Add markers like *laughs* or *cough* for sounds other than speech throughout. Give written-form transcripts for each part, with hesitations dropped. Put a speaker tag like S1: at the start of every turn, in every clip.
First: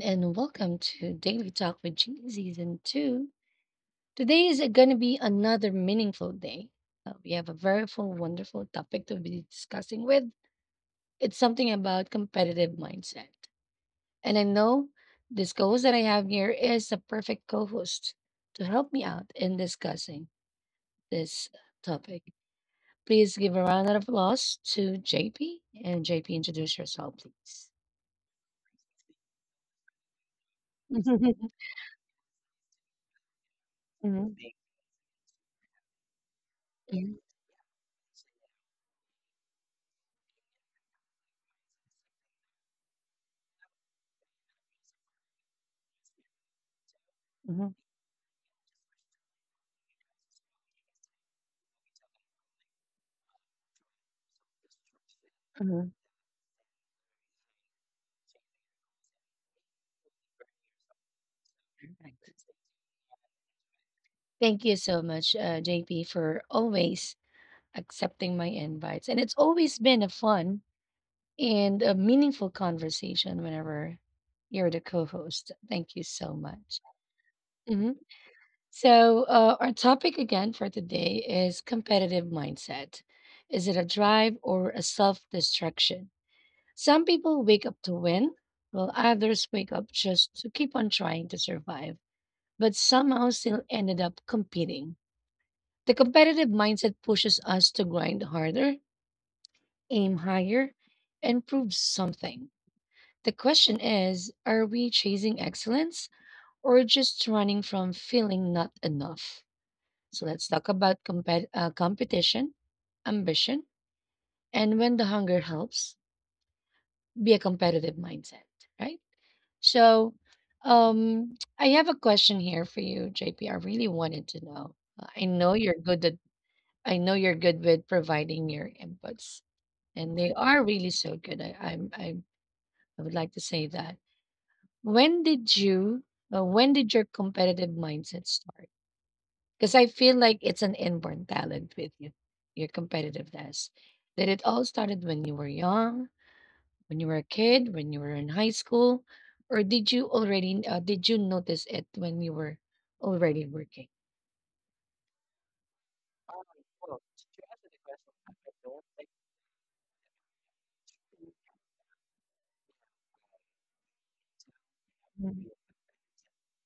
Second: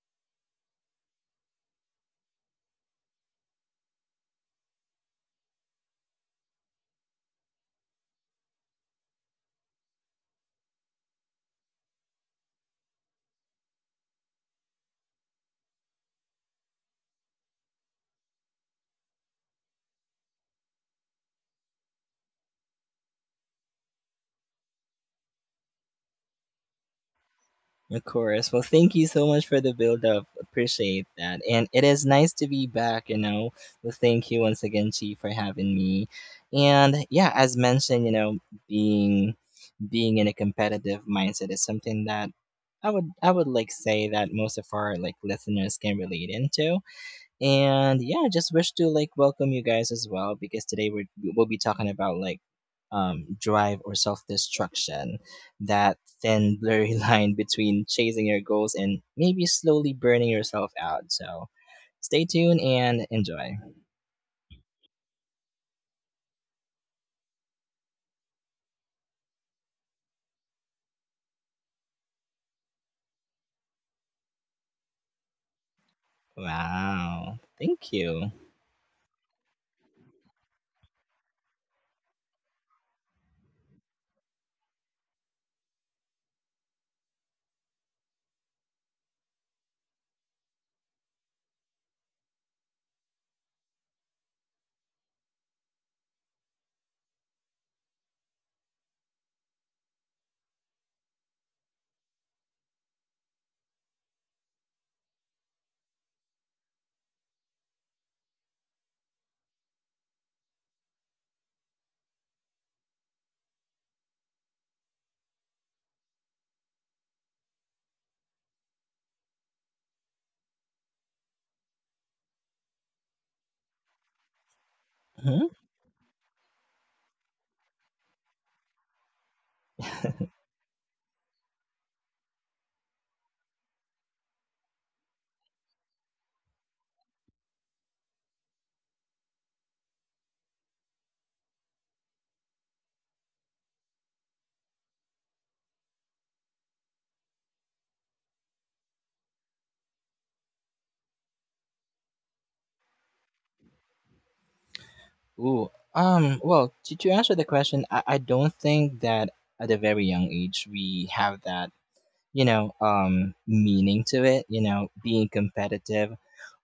S1: and welcome to Daily Talk with G Season 2. Today is going to be another meaningful day. We have a very full, wonderful topic to be discussing with. It's something about competitive mindset. And I know this co host that I have here is the perfect co host to help me out in discussing this topic. Please give a round of applause to JP, and JP, introduce yourself, please.
S2: Of course. Well, thank you so much for the build up. Appreciate that.
S1: *laughs*
S2: And it is nice to be back, you know. Well, thank
S1: Mhm,
S2: you once again, Chi, for having me. And
S1: mhm,
S2: yeah, as mentioned, you know, being being in a competitive mindset is something that I would like say that most of our like listeners can relate into. And yeah, I just wish to like welcome you guys as well because we'll be talking about like drive or self destruction,
S1: mhm.
S2: that thin, blurry *laughs* line between chasing your goals and maybe slowly burning yourself out. So stay
S1: Perfect.
S2: tuned and enjoy.
S1: Thank you so much, JP, for always accepting my invites. And it's always been a fun and a meaningful conversation whenever you're the co host. Thank you so much.
S2: Wow. Thank
S1: Mhm.
S2: you.
S1: So, our topic again for today is competitive mindset. Is it a drive or a self destruction? Some people wake up to win, while others wake up just to keep on trying to survive, but somehow still ended up competing. The competitive mindset pushes us to grind harder, aim higher, and prove something. The question is, are we chasing excellence or just running from feeling not enough? So let's talk about competition, ambition, and when the hunger helps, be a competitive mindset, right? So I have a question here for you, JP. I really wanted to know. I
S2: Hmm
S1: know
S2: *laughs*
S1: you're good at I know you're good with providing your inputs, and they are really so good. I I would like to say that. When did you when did your competitive mindset start? Because I feel like it's an inborn talent with you, your competitiveness. Did it all started when you were young, when you were a kid, when you were in high school, or did you already did you notice it when you were already working?
S2: Ooh, well, to answer the question, I don't think that at a very young age we have that, you know, meaning to it, you know, being
S1: Mhm,
S2: competitive.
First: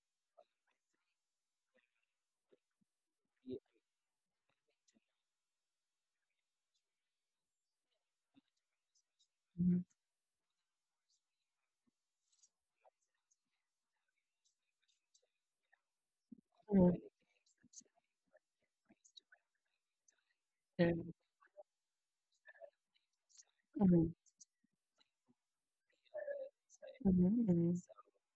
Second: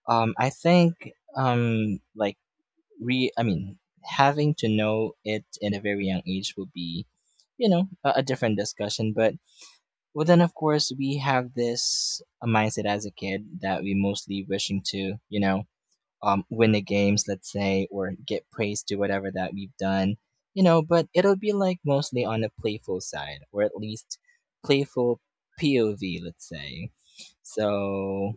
S2: I think like re I mean having to know it in a very young age would be, you know, a different discussion. But well, then of course we have this mindset as a kid that we mostly wishing to, you know, win the games, let's say, or get praise to whatever that we've done, you know. But it'll be like mostly on the playful side, or at
S1: mhm,
S2: least playful POV, let's say.
S1: mhm, mhm,
S2: So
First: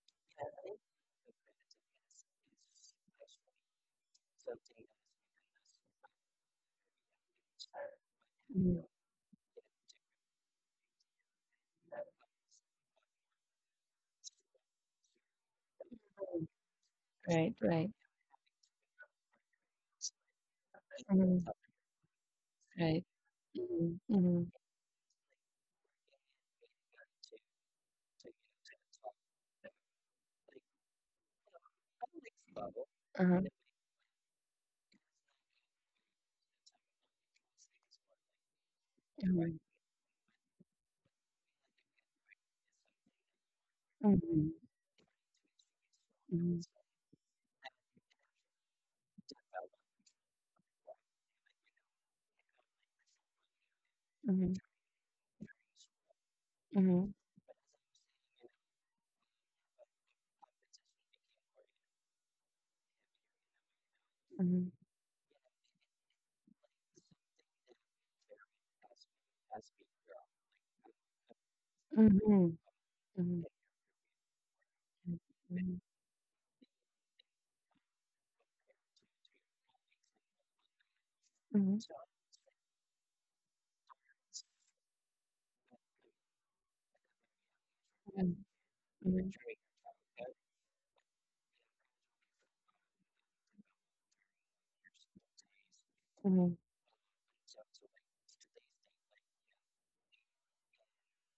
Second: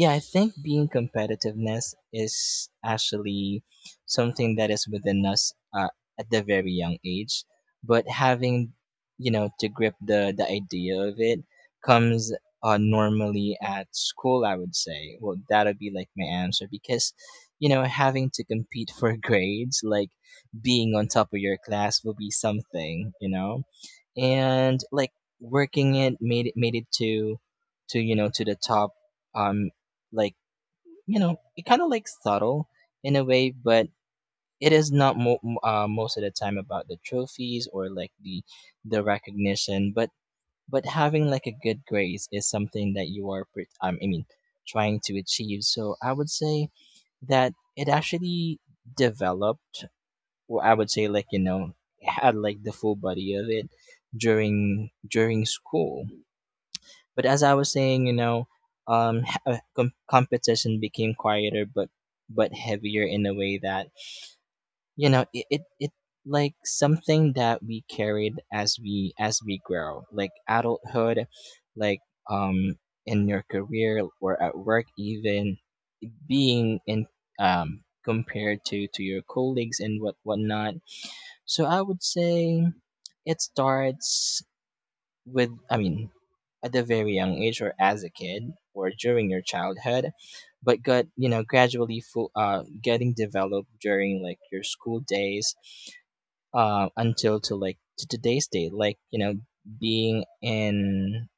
S2: yeah, I think being competitiveness is actually something that is within us at the very young age, but having
S1: mhm.
S2: you know to grip the idea of it comes normally at school. I would say, well, that'll be like my answer because
S1: Right,
S2: you know
S1: right.
S2: having to compete for *laughs* grades, like being on top of
S1: Mhm,
S2: your class, will be
S1: right.
S2: something you know
S1: Mhm, mhm.
S2: and like working it made it to to the top um like you know it kind of like subtle in a
S1: Uh-huh,
S2: way but it is not most of the time about the trophies or like the
S1: uh-huh.
S2: recognition but having like a good grace is something that you are
S1: Mhm, mhm.
S2: trying to achieve, so I would say that it actually developed, well, I would say like you know had like the full body of it
S1: Mhm.
S2: during school.
S1: Mhm.
S2: But as I was saying, you know, competition became quieter, but heavier in a way that
S1: Mhm.
S2: you know it like something that we carried as we grow, like adulthood, like um
S1: Mhm.
S2: in
S1: Mhm.
S2: your career or at work even being in compared to your colleagues and what whatnot. So
S1: Mhm.
S2: I would say it starts with I mean at a very young age or as a kid or during
S1: Mhm.
S2: your childhood, but got you know gradually full, getting developed during like your school days,
S1: Mhm.
S2: until to like to today's day like you know being in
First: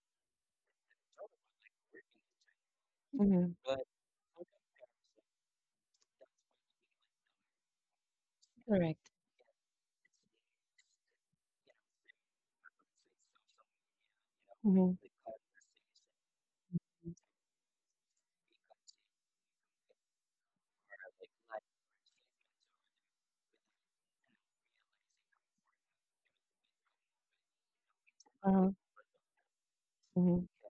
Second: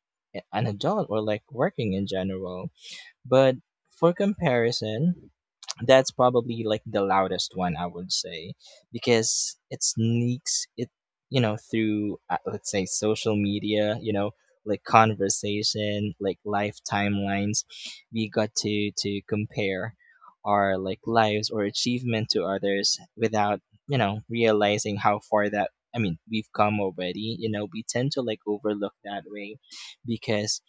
S2: an adult or like working in general.
S1: Mhm.
S2: But for comparison that's probably like the loudest one I would say
S1: Correct.
S2: because it sneaks it you know through let's say social media you know like
S1: Mhm.
S2: conversation like life timelines we got to compare our like lives or achievement to others without you know realizing how far that I mean we've come already, you know we tend to like
S1: Uh-huh.
S2: overlook that way
S1: Mhm.
S2: because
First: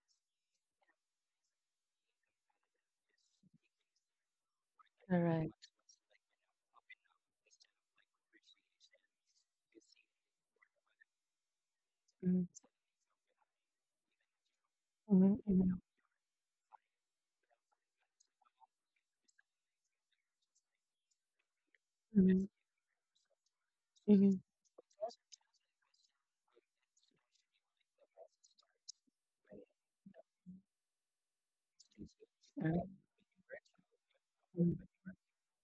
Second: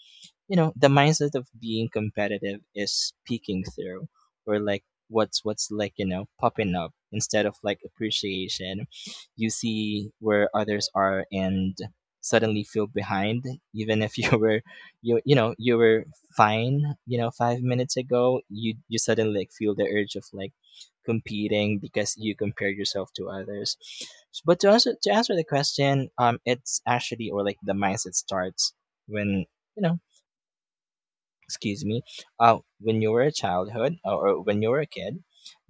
S2: you know the mindset of being competitive is peeking through or like what's like you know popping up instead of like appreciation, you see where others are and
S1: Mhm.
S2: suddenly feel behind even if *laughs* you you
S1: Mhm.
S2: know you
S1: Mhm.
S2: were fine you know 5 minutes ago you suddenly like feel the urge of like competing because you
S1: Mhm.
S2: compare yourself to others.
S1: Mhm.
S2: But to answer the question, it's actually or like the mindset starts when you know, excuse me, when you were a childhood or when you were
S1: Mhm.
S2: a kid,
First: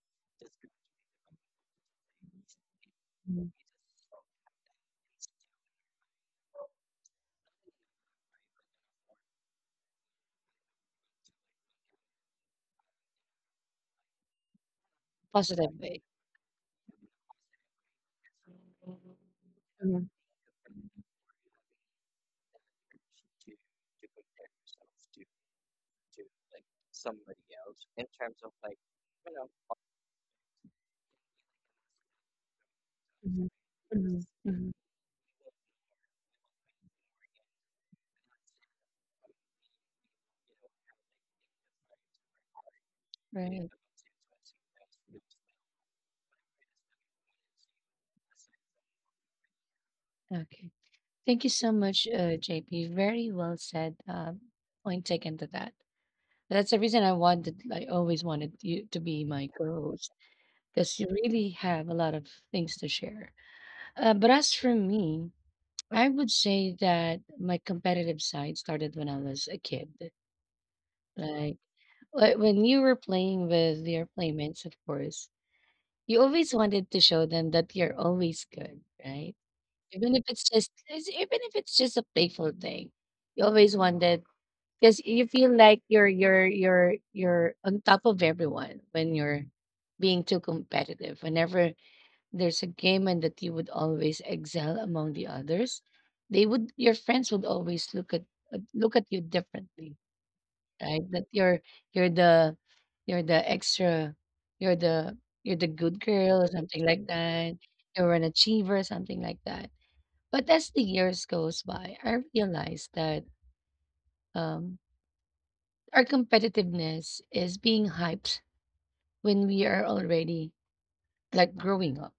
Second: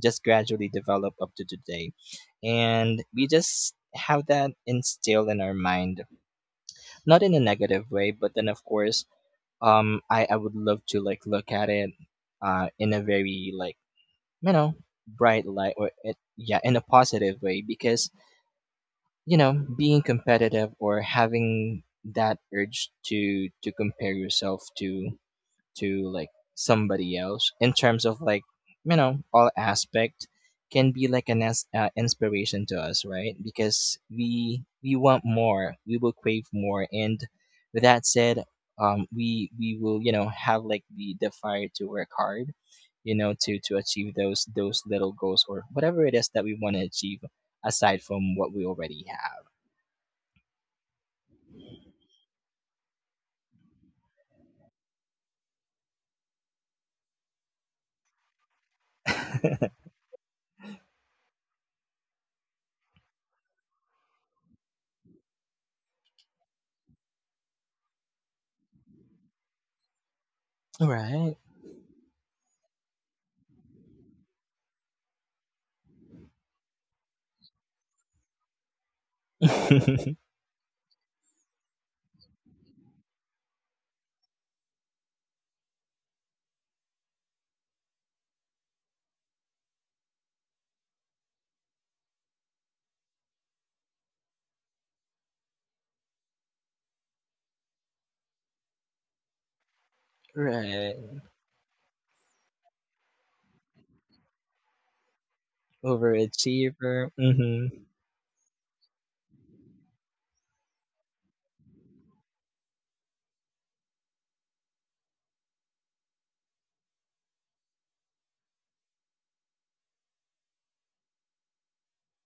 S2: just gradually develop up to today. And we
S1: Mhm.
S2: just have that instilled in our mind, not in a negative way, but then of course, I would love to like look at it, in a very like, you know, bright light
S1: Positive
S2: or
S1: way.
S2: it, yeah, in a positive way because, you know, being
S1: Mhm.
S2: competitive or having that urge to compare yourself to like somebody else in terms of like you know all aspect can be like an inspiration to us, right?
S1: Mhm.
S2: Because we
S1: Mhm.
S2: we want more, we will crave more, and with that said, we will you know have like the fire to work hard, you know, to
S1: Right.
S2: achieve those little goals or whatever it is that we want to achieve aside from what we already have.
S1: Okay. Thank you so much, JP. Very well said. Point taken to that. That's the reason I always wanted you to be my co because you really have a lot of things to share. But as for me, I would say that my competitive side started when I was a kid.
S2: Right.
S1: Like when you were playing with your playmates, of course, you always wanted to show them that you're always good, right?
S2: *laughs*
S1: Even if it's just even if it's just a playful thing, you always wanted because you feel like you're on top of everyone when you're being too competitive. Whenever there's a game and that you would always excel among the others. They would your friends would always look at look at you differently,
S2: Right.
S1: right? That you're the you're the extra you're the you're the good girl or something
S2: Overachiever.
S1: like that.
S2: Mm-hmm.
S1: You're an achiever, something like that. But as the years goes by, I realized that, um, our competitiveness is being hyped when we are already like growing up.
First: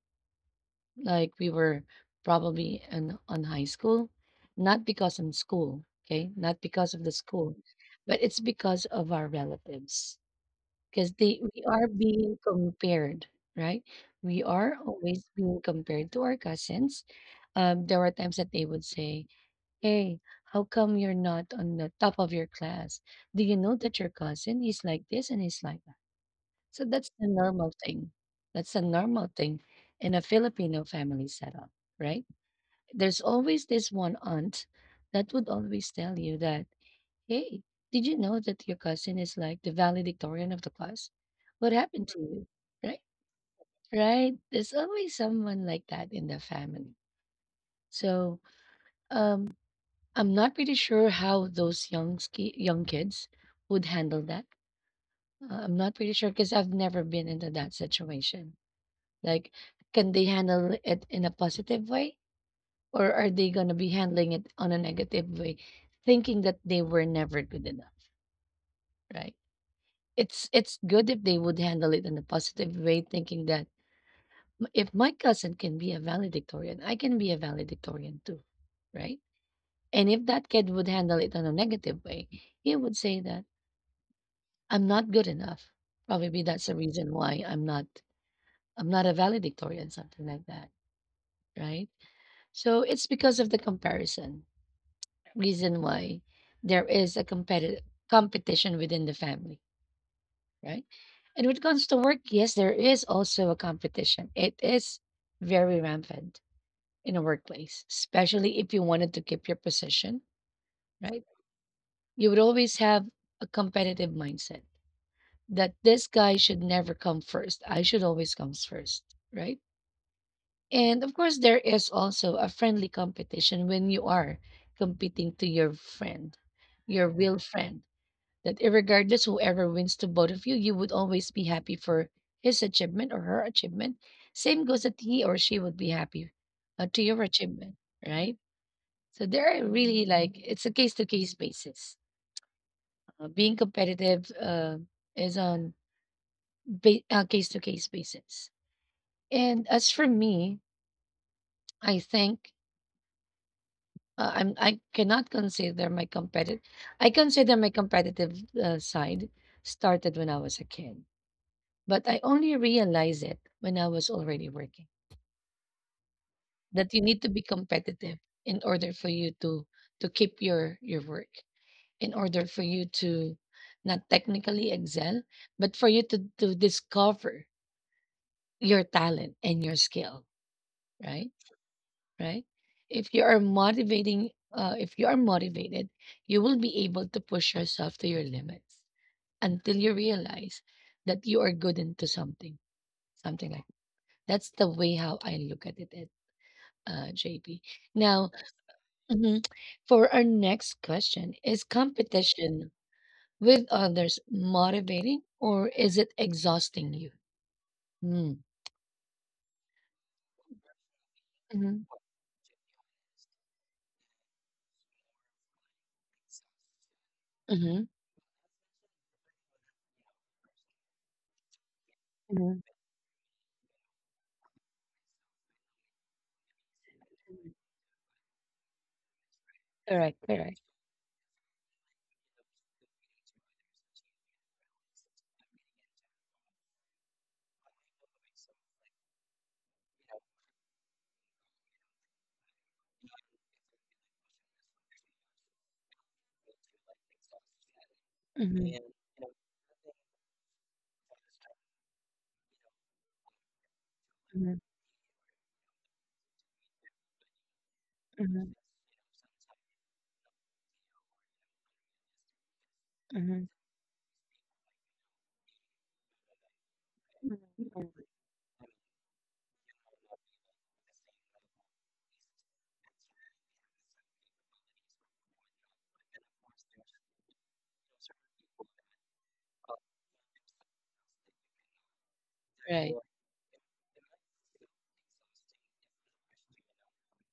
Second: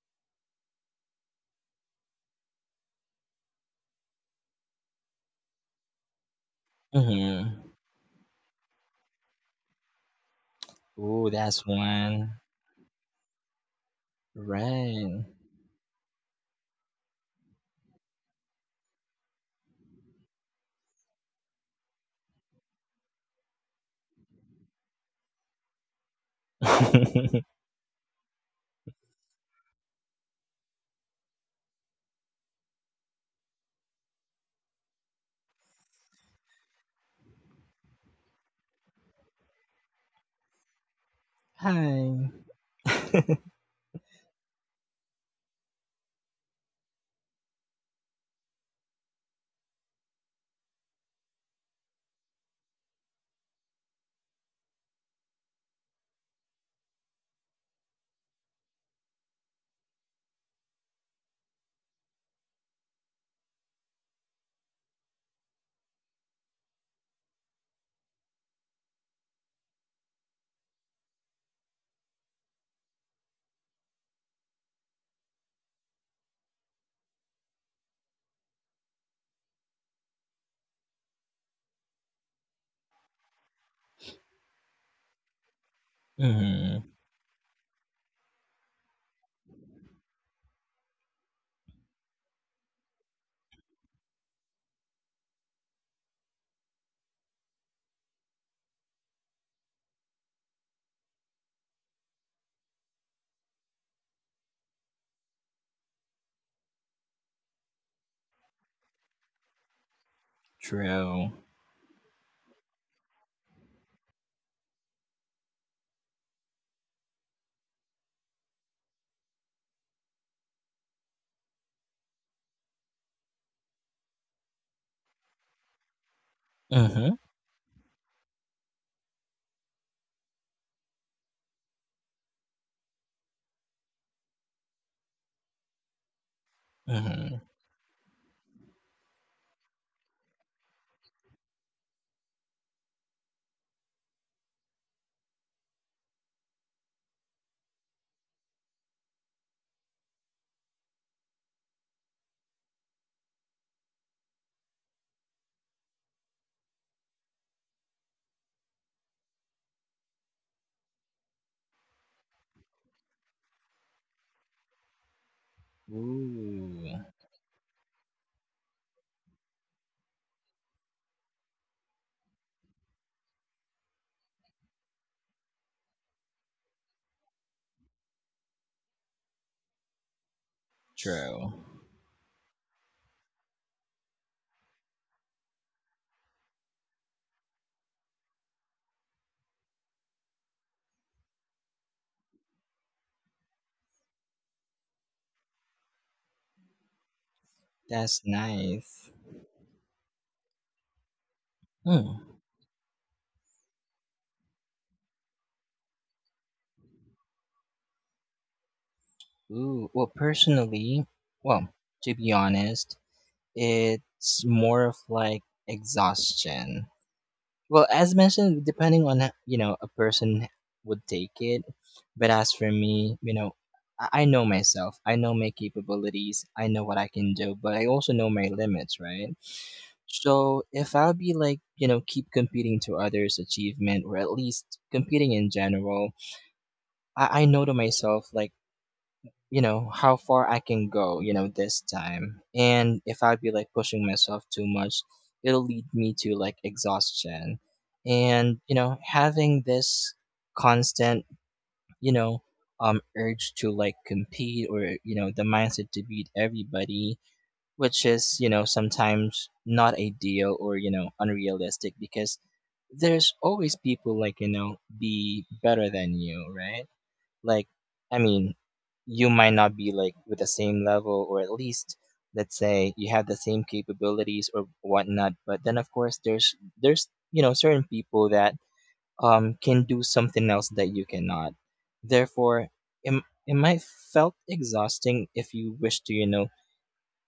S1: Like we were probably in on high school, not because I'm school, okay, not because of the school,
S2: Mm-hmm.
S1: but it's because of our relatives. Because
S2: Ooh,
S1: they we
S2: that's
S1: are being
S2: one.
S1: compared, right? We are always
S2: Right.
S1: being compared to our cousins. There were times that they would say, "Hey, how come you're not on the top of your class? Do you know that your cousin is like this and is like that?" So that's the
S2: *laughs* Hi.
S1: normal thing. That's a normal thing in a Filipino family setup, right? There's always this one aunt that would always tell you that, hey, did you know that your cousin is like the valedictorian of the class? What happened to you? Right?
S2: *laughs*
S1: Right? There's always someone like that in the family. So, um, I'm not pretty sure how those young kids would handle that. I'm not pretty sure because I've never been into that situation. Like, can they handle it in a positive way? Or are they gonna be handling it on a negative way, thinking that they were never good enough, right? It's good if they would handle it in a positive way, thinking that, "M- if my cousin can be a valedictorian, I can be a valedictorian too, right? And if that kid would handle it on a negative way, he would say that I'm not good enough. Probably that's the
S2: Hmm.
S1: reason why I'm not a valedictorian," something like that, right? So it's because of the comparison reason why there is a competitive competition within the family, right? And when it comes to work, yes, there is also a competition. It is very rampant in a workplace, especially if you wanted to keep your position, right?
S2: True.
S1: You would always have a competitive mindset that this guy should never come first. I should always come first, right? And of course, there is also a friendly competition when you are competing to your friend, your
S2: Hmm.
S1: real friend, that regardless whoever wins to both of you, you would always be happy for his achievement or her achievement. Same goes that he or she would be happy to your
S2: Hmm.
S1: achievement, right? So there are really like it's a case to case basis. Being competitive is on ba- case to case basis. And as for me, I think, I cannot consider my competitive. I consider my competitive side started when I was a kid. But I only realized it when I was already working,
S2: Ooh,
S1: that you need to be competitive in order for you to keep your work, in order for you to not technically excel, but for you to discover your talent and your skill, right?
S2: true.
S1: Right? If you are motivated, you will be able to push yourself to your limits until you realize that you are good into something, something like that's the way how I look at it. JP.
S2: That's
S1: Now,
S2: nice.
S1: mhm, for our next question, is
S2: Hmm.
S1: competition with others motivating or is it exhausting you? Mm.
S2: Ooh, well, personally,
S1: Mm-hmm.
S2: well, to be honest, it's more of like exhaustion.
S1: Mm-hmm.
S2: Well, as mentioned, depending on you know a person would take it, but
S1: Mm-hmm.
S2: as for me, you know, I know myself. I know my capabilities. I know what I can do, but I also know my limits, right?
S1: Correct, correct.
S2: So if I'll be like you know keep competing to others' achievement or at least competing in general, I know to myself like you know how far I can go you know this time, and if I be like pushing myself too much it'll lead me to like exhaustion and
S1: Mm-hmm.
S2: you know having this constant you know urge to like
S1: Mm-hmm.
S2: compete or you know the mindset to beat everybody, which is
S1: Mm-hmm.
S2: you know sometimes not ideal or you know unrealistic because there's
S1: Mm-hmm.
S2: always people like you know be better than you, right? Like I mean you might not be like with the same level, or at least let's say you have the same capabilities or whatnot, but then of course there's you know certain people that can do something else that you cannot, therefore it might felt exhausting if you wish to you know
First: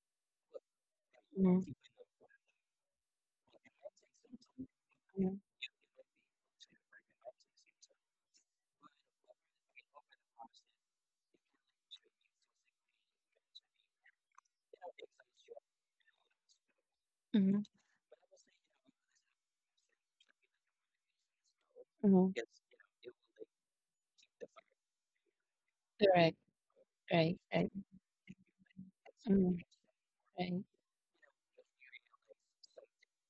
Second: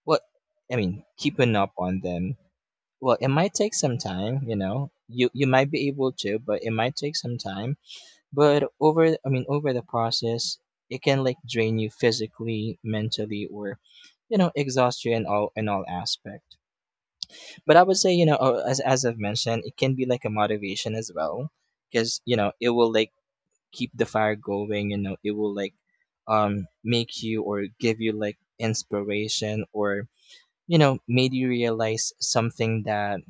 S2: what I mean keeping up on them. Well it might take some time, you know, you might be able to but it might take some time. But I mean, over the process, it can like drain you physically, mentally, or you know, exhaust you in all aspect.
S1: Mm-hmm.
S2: But I would say, you know, as I've mentioned, it can be like a motivation as well, because you
S1: Mm-hmm.
S2: know, it will like keep the fire going. You know, it will like
S1: Correct,
S2: make
S1: right,
S2: you or
S1: right,
S2: give you like inspiration, or
S1: right.
S2: you know made you realize something that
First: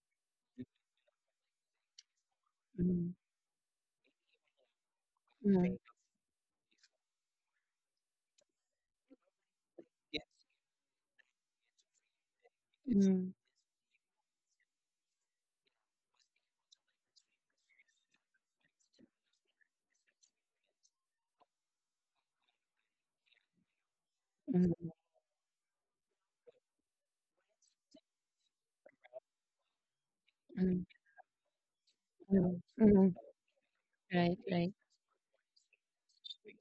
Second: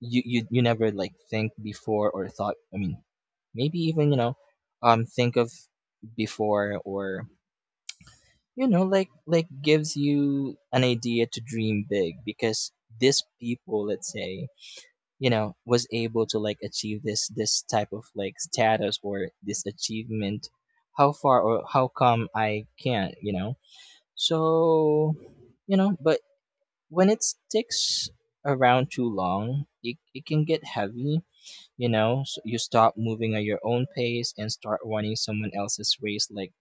S2: you never like think before or thought, I mean
S1: Mm,
S2: maybe even you know think of
S1: mm,
S2: before or you know like gives you an idea to dream big because this people let's say you know was able to like achieve this type of like status or this achievement, how far or how come I can't, you know.
S1: mm, mm.
S2: So you know, but when it sticks around too long it can get
S1: Hmm.
S2: heavy, you know. S you
S1: Mm,
S2: stop
S1: mm.
S2: moving at your own pace and start running someone else's race, like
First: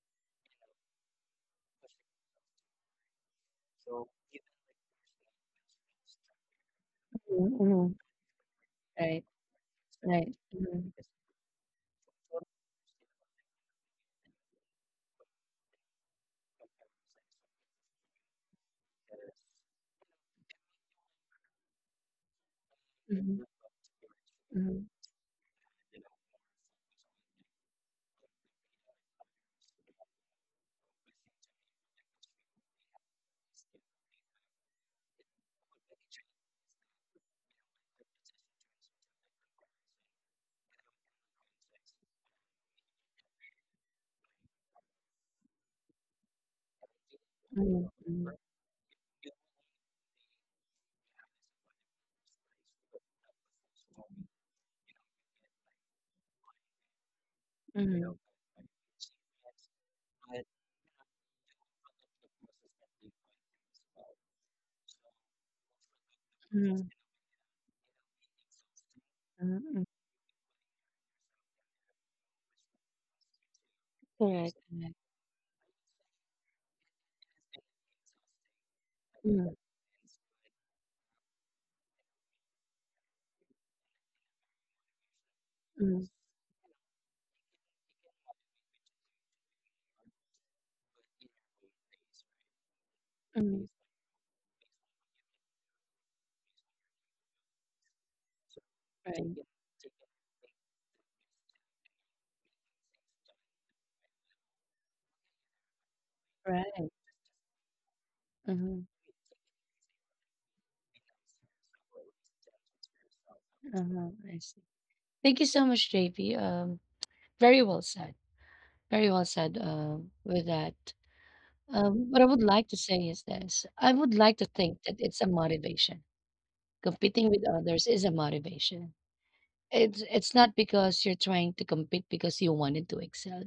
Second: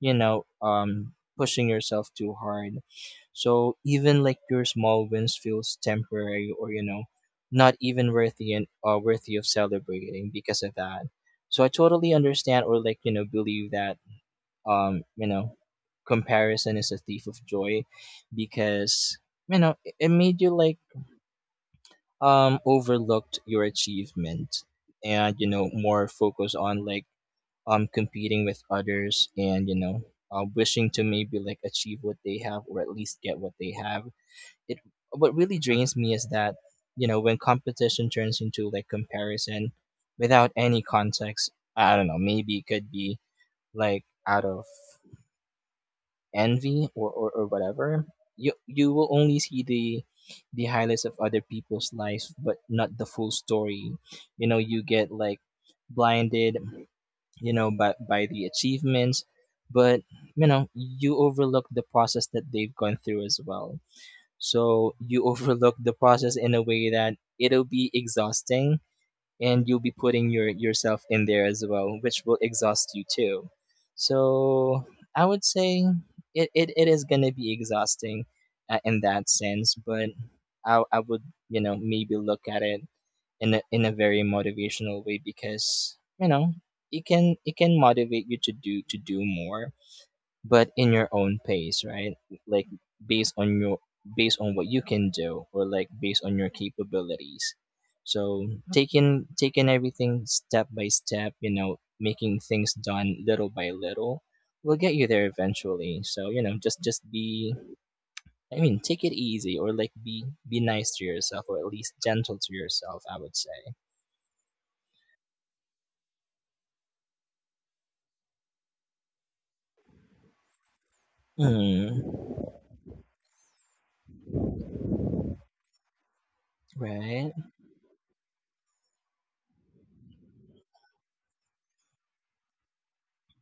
S2: you know pushing yourself too hard so even like your small wins feels temporary or you know
S1: Mm,
S2: not
S1: mhm,
S2: even worthy and
S1: right,
S2: worthy of celebrating because of that. So I totally understand or like you know believe that you know comparison is a thief of joy because you know it made you like overlooked your achievement and you know more focus on like competing with others and you know wishing to maybe like achieve what they have or at least get what they have. It, what really drains me is that you know when competition turns into like comparison without any context. I don't know, maybe it could be like out of envy or whatever,
S1: mhm.
S2: you will only see the highlights of other people's lives, but not the full story. You know, you get like blinded, you know, by the achievements, but you know, you overlook the process that they've gone through as well. So you *laughs* overlook the process in a way that it'll be exhausting and
S1: Mhm.
S2: you'll be putting yourself in there as well, which will exhaust you too. So,
S1: Mhm, correct.
S2: I would say it is gonna be exhausting in that sense, but I would you know maybe look at it in a very motivational way because
S1: Mhm,
S2: you know it can motivate you to do more, but in your own pace, right? Like based on
S1: mhm,
S2: your, based on what you can do or like based on your capabilities. So taking everything step by step, you know, making things done little by little will get you there eventually. So, you know,
S1: right.
S2: just be I mean,
S1: Mhm,
S2: take it easy or like be nice to yourself or at least gentle to yourself, I would say.
S1: uh-huh, I see. Thank you so much, JP. Very well said. Very well said, with that. What I
S2: Mm,
S1: would like to say is this. I would like to think that it's a motivation. Competing
S2: right?
S1: with others is a motivation. It's not because you're trying to compete because you wanted to excel.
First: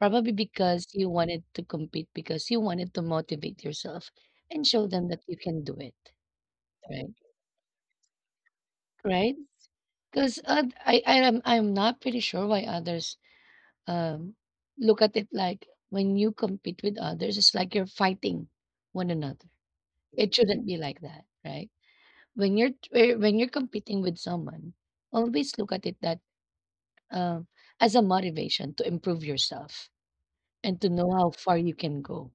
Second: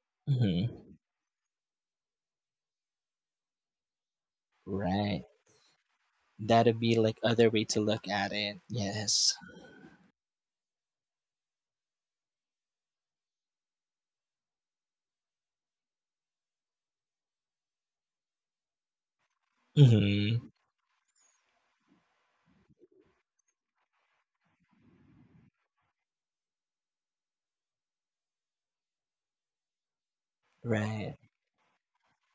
S1: Probably because
S2: Mm,
S1: you wanted to compete, because you wanted to motivate yourself and show them that
S2: right.
S1: you can do it,
S2: That'd be
S1: right?
S2: like other way to look at it. Yes.
S1: Right? Because, I'm not pretty sure why others um look at it like when you compete with others, it's like you're fighting one another. It
S2: Mm-hmm.
S1: shouldn't be like that, right? When when you're competing with someone, always look at it that um as a motivation to improve yourself and to know
S2: Right.
S1: how far you can go,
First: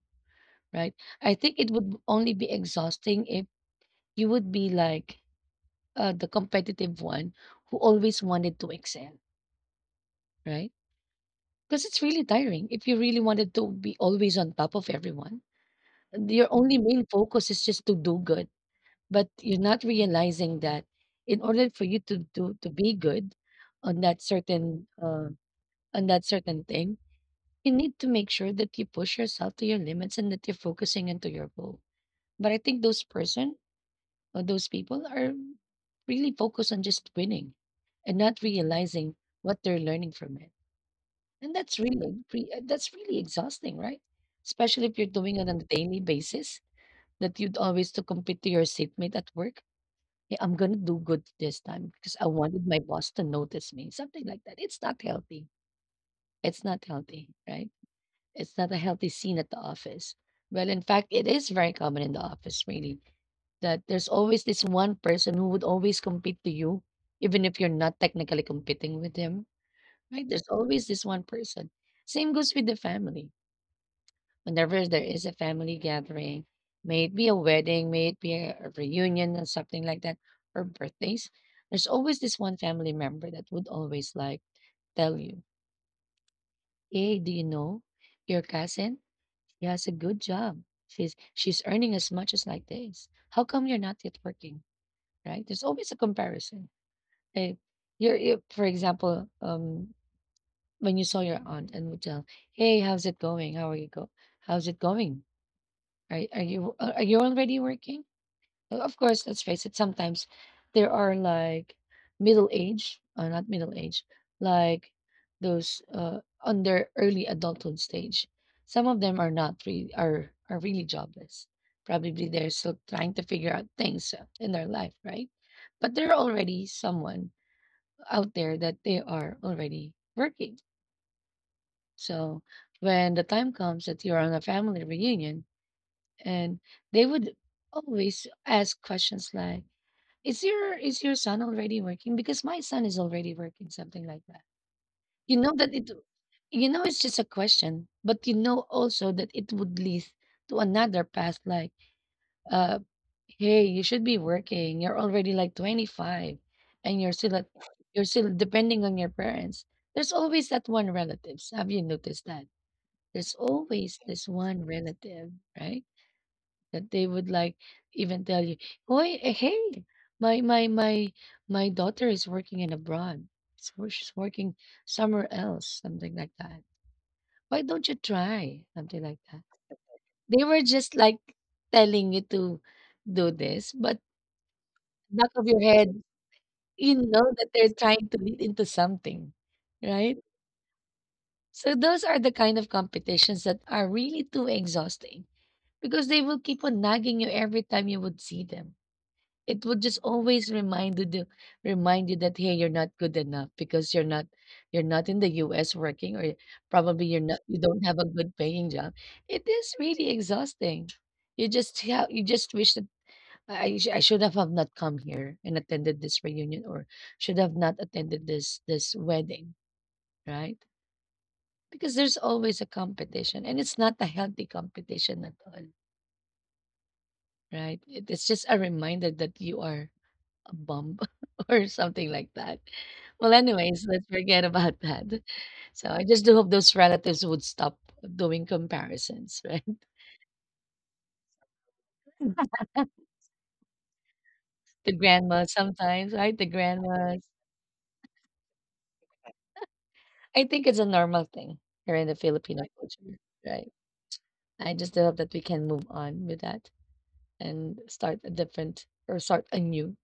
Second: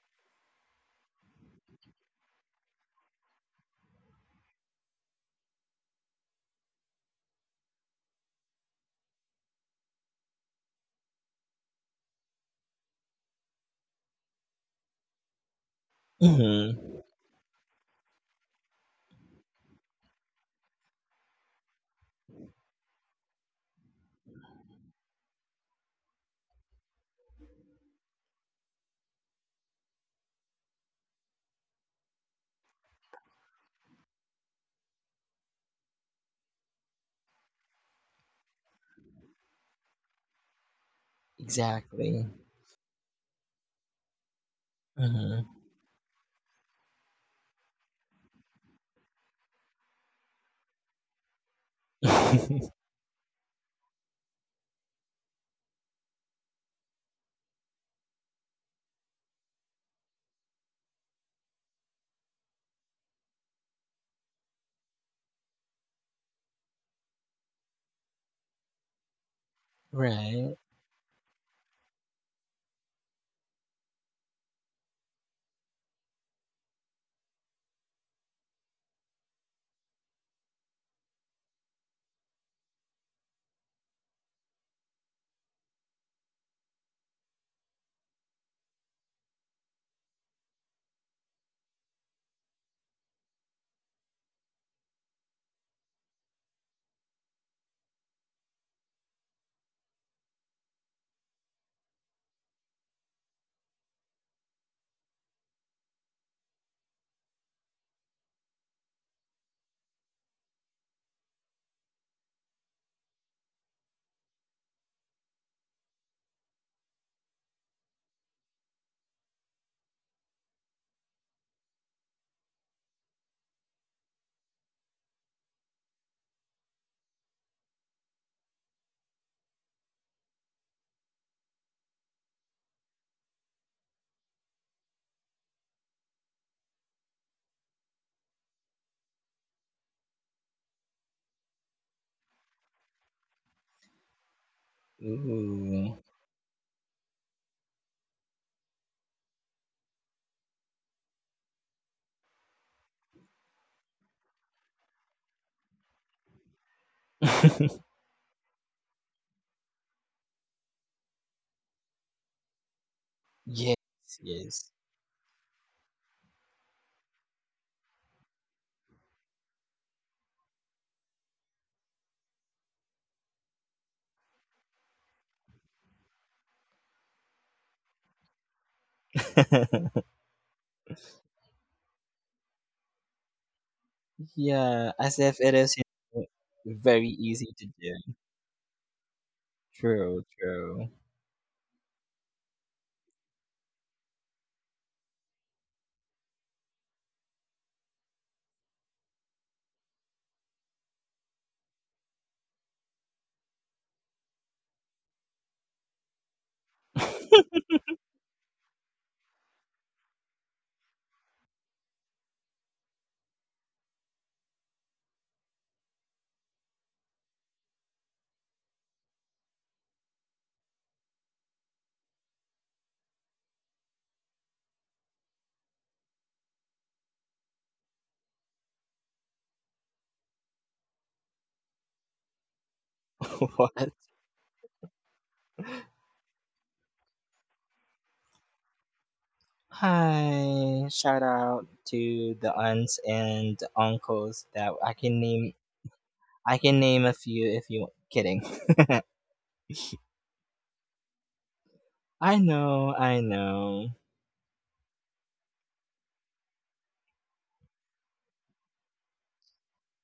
S1: right? I think it would only be exhausting if you would be like, the competitive one who always wanted to excel, right? Because it's really tiring if you really wanted to be always on top of everyone. And your only
S2: hmm
S1: main focus is just to do good, but you're not realizing that in order for you to do to be good on that certain uh, on that certain thing, you need to make sure that you push yourself to your limits and that you're focusing into your goal. But I think those person Those people are really focused on just winning and not realizing what they're learning from it. And that's
S2: Exactly.
S1: that's really exhausting, right? Especially if you're doing it
S2: hmm
S1: on a daily basis, that you'd always to compete to your seatmate at work. Hey, I'm gonna do good this time because I wanted
S2: *laughs*
S1: my boss to notice me. Something like that. It's not healthy. It's not healthy, right? It's not a healthy scene at the office. Well, in fact, it is very common in the office, really, that there's always this one person who would always compete to you, even if you're not technically competing with him, right? There's
S2: Right.
S1: always this one person. Same goes with the family. Whenever there is a family gathering, may it be a wedding, may it be a reunion or something like that, or birthdays, there's always this one family member that would always like tell you, hey, do you know your cousin? She has a good job. She's earning as much as like this. How come you're not yet working? Right? There's always a comparison. Eh, you, for example, when you saw your aunt and would tell, "Hey, how's it going? How are you go? How's it going? Are you are you already working?" Of course, let's face it. Sometimes there are like middle age, not middle age, like those on their early adulthood stage. Some of them are not really are really jobless. Probably they're still trying to figure out things in their life, right? But they're already someone out there that they are already working. So when the time comes that you're on a family reunion and they would always ask questions like, is your son already working? Because my son is already working, something like that. You know that it
S2: Ooh.
S1: you know it's just a question, but you know also that it would lead to another path like uh, "Hey, you should be working. You're already like 25 and
S2: *laughs*
S1: you're still depending on your parents." There's always that one relatives. Have you noticed that? There's
S2: Yes.
S1: always this one
S2: Yes.
S1: relative, right? That they would like even tell you, oh, hey, my my my my daughter is working in abroad. So she's working somewhere else, something like that. Why don't you try something like that?"
S2: *laughs*
S1: They were just like telling you to do this, but
S2: Yeah. As
S1: back
S2: if
S1: of
S2: it
S1: your
S2: is
S1: head,
S2: know,
S1: you
S2: very
S1: know that
S2: easy to
S1: they're trying
S2: do.
S1: to lead into something, right?
S2: True. True.
S1: So those are the kind of competitions that are really too exhausting because they will keep on nagging you every time you would see them. It would just always remind you that hey, you're not good enough because you're not in the US working or probably you
S2: *laughs*
S1: don't have a good paying job. It is really exhausting. You just wish that I should have not come here and attended this reunion or should have not attended this wedding, right? Because there's always a competition and it's not a healthy competition at all, right? It's just a reminder that you are a bum *laughs* or something like that. Well, anyways,
S2: What?
S1: let's forget about that. So I just do hope those relatives would stop doing comparisons, right? *laughs*
S2: Hi. Shout out to the aunts and uncles that
S1: The
S2: I can
S1: grandmas
S2: name.
S1: sometimes, right? The
S2: I can name a
S1: grandmas.
S2: few if you. Kidding.
S1: I think it's a normal thing here in the
S2: *laughs* I
S1: Filipino
S2: know.
S1: culture,
S2: I
S1: right?
S2: know.
S1: I just hope that we can move on with that and start a different or start anew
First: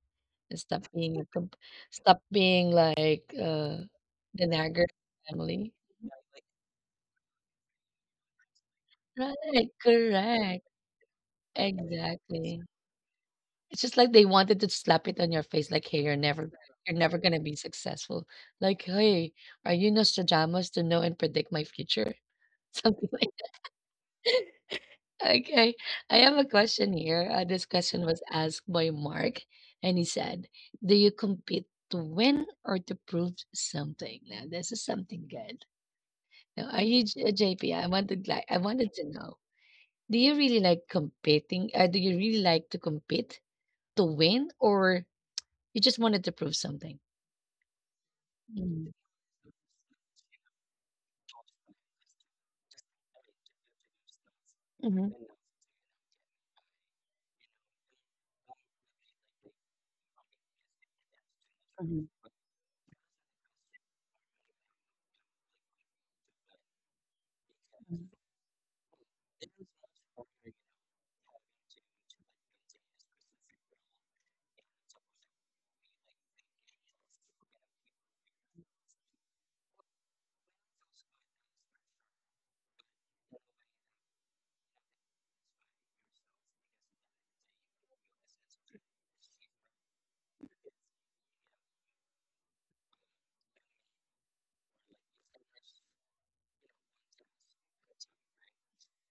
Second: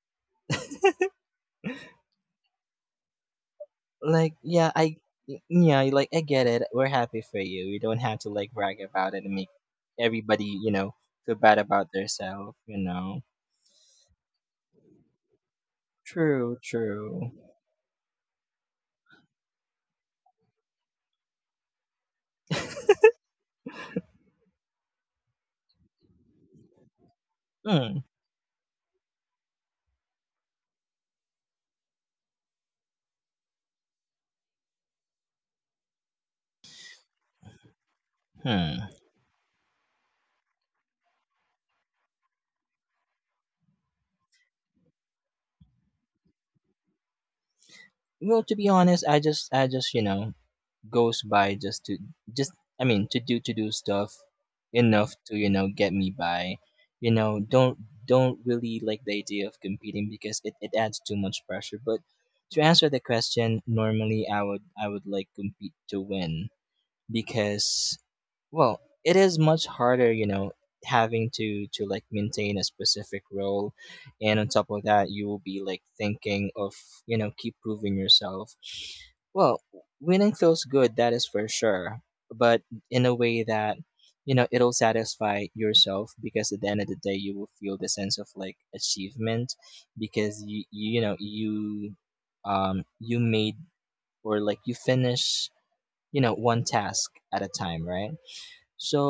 S1: and stop being like
S2: like
S1: the
S2: yeah
S1: Niagara
S2: I
S1: family.
S2: yeah, like I get it, we're happy for you, you don't have to like brag about it and make
S1: Right,
S2: everybody,
S1: correct.
S2: feel bad about themselves,
S1: Exactly.
S2: you know?
S1: It's just like they wanted to slap it on your face like hey,
S2: True,
S1: you're never
S2: true.
S1: gonna be successful. Like, hey, are you Nostradamus to know and predict my future? *laughs* Something like Okay. I have a question here. This
S2: Hmm
S1: question was asked by Mark, and he said, do you compete to win or to prove something? Now, this is something good. Now, are you JP? I wanted
S2: hmm.
S1: to know. Do you really like competing? Do you really like to compete to win, or you just wanted to prove something?
S2: Well, to be
S1: Mm-hmm.
S2: honest, I just you know goes by just to just I mean to do stuff enough
S1: Mm-hmm.
S2: to, you know, get me by. You know, don't really like the idea of competing because it adds too much pressure. But
S1: Mhm,
S2: to answer the question, normally I would like compete to win because, well, it is much harder, you know, having to like maintain a specific role, and on top of that, you will be like thinking of, you know, keep proving yourself. Well, winning feels good, that is for sure, but in a way that, you know, it'll satisfy yourself because at the end of the day, you will feel the sense of like achievement because you you made or like you finish, you know, one task at a time, right? So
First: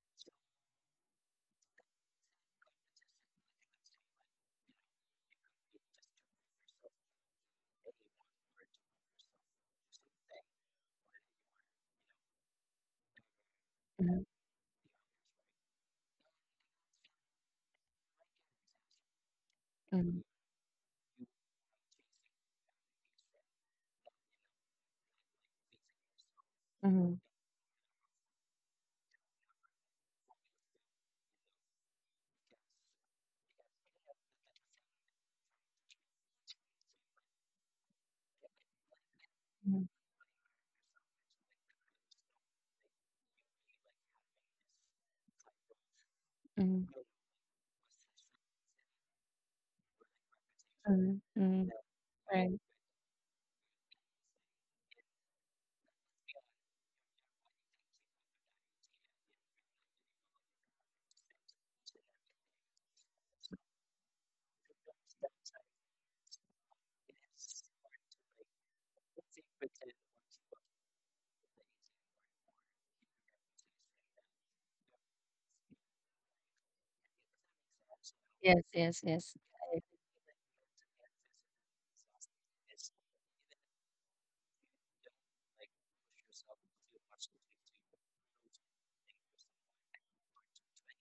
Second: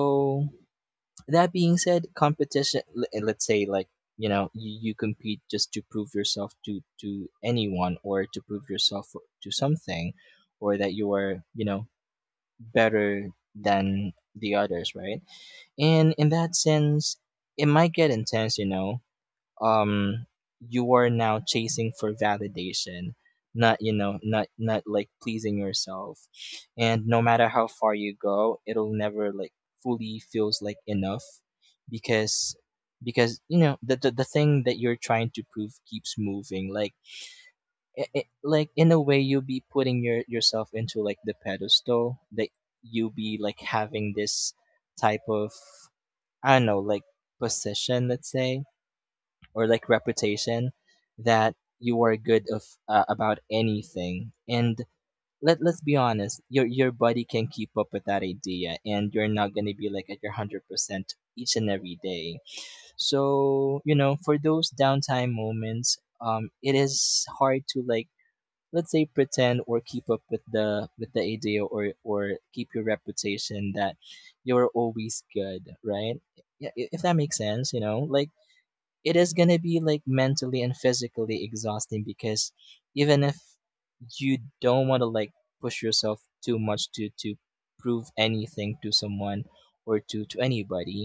S2: that being said, competition. Le- and Let's say like, you know, you compete just to prove yourself to anyone or to prove yourself to something, or that you are, you know, better than
S1: mhm,
S2: the others, right? And in that sense, it might get intense, you know,
S1: mhm,
S2: um you are now chasing for validation, not, you know, not like pleasing yourself, and
S1: mhm,
S2: no matter how far you go, it'll never like fully feels like enough because because, you know, the the thing that you're trying to prove keeps moving. Like like in a way you'll be
S1: mhm,
S2: putting yourself into like the pedestal that you'll be like having this type of, I
S1: mhm,
S2: don't know, like
S1: mhm,
S2: position, let's say, or like reputation
S1: mhm,
S2: that
S1: mhm.
S2: you are good of, about anything. And let's be honest, your body can keep up with that idea, and you're not going to be like at your 100% each and every day. So, you know, for those downtime moments, um, it is hard to like, let's say, pretend or keep up with the idea, or keep your reputation that you're always good, right? Yeah, if that makes sense, you know. Like it is
S1: Yes.
S2: going to be like mentally and physically exhausting because even if you don't want to like push yourself too much to prove anything to someone or to anybody,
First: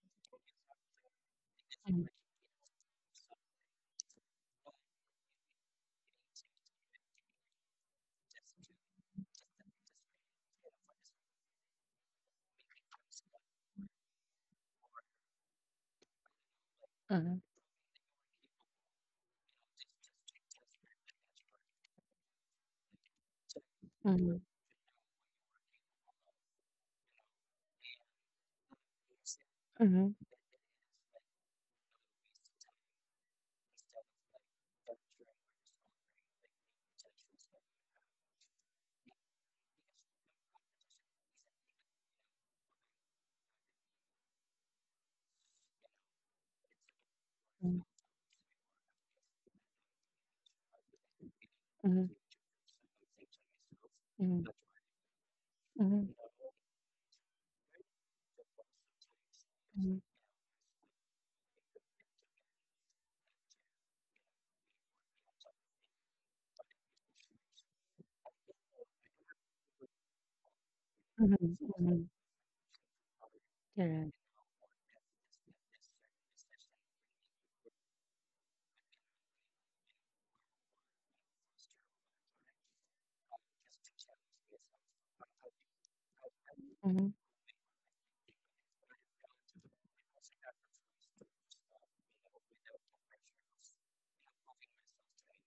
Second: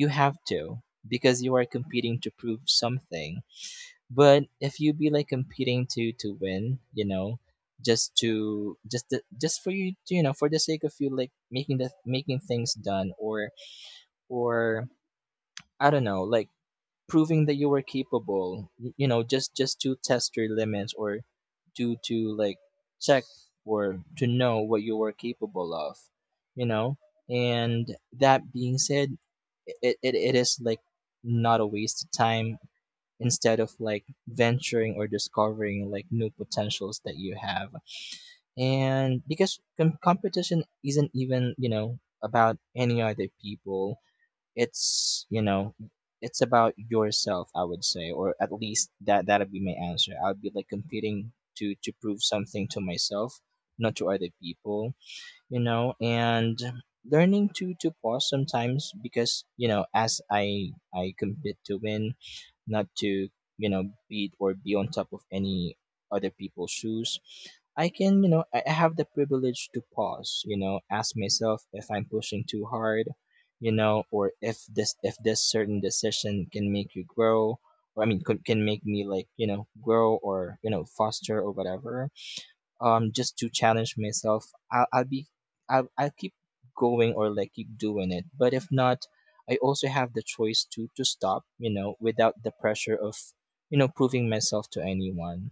S2: you have to, because you are competing to prove something. But if you be like competing to win, you know, just for you to, you know, for the sake of you like making the making things done, or, I don't know, like proving that you were capable, you know, just to test your limits or to like check or to
S1: Mhm,
S2: know what you were capable of, you know. And that being said, it, it,
S1: mhm,
S2: it is like not a waste of time instead of like venturing or discovering like new potentials that you have. And because competition isn't even, you know, about any other people, it's, you know, it's about yourself, I would
S1: mhm,
S2: say, or at least that that'd be my answer. I'd be like competing to prove something to myself, not to other
S1: mhm,
S2: people, you know,
S1: mhm,
S2: and learning to pause sometimes because, you know,
S1: mhm,
S2: as I compete to win, not to, you know, beat or be on top of any other people's shoes. I can, you know, I have the privilege to pause, you know, ask myself
S1: mhm,
S2: if I'm
S1: mhm,
S2: pushing too hard, you know,
S1: correct.
S2: or if this certain decision can make you grow, or I mean, could, can make me like, you know, grow or, you know, foster or whatever, um, just to challenge myself. I'll be I'll keep going
S1: Mhm,
S2: or like keep doing it, but if not, I also have the choice to stop, you know, without the pressure of, you know, proving myself to anyone.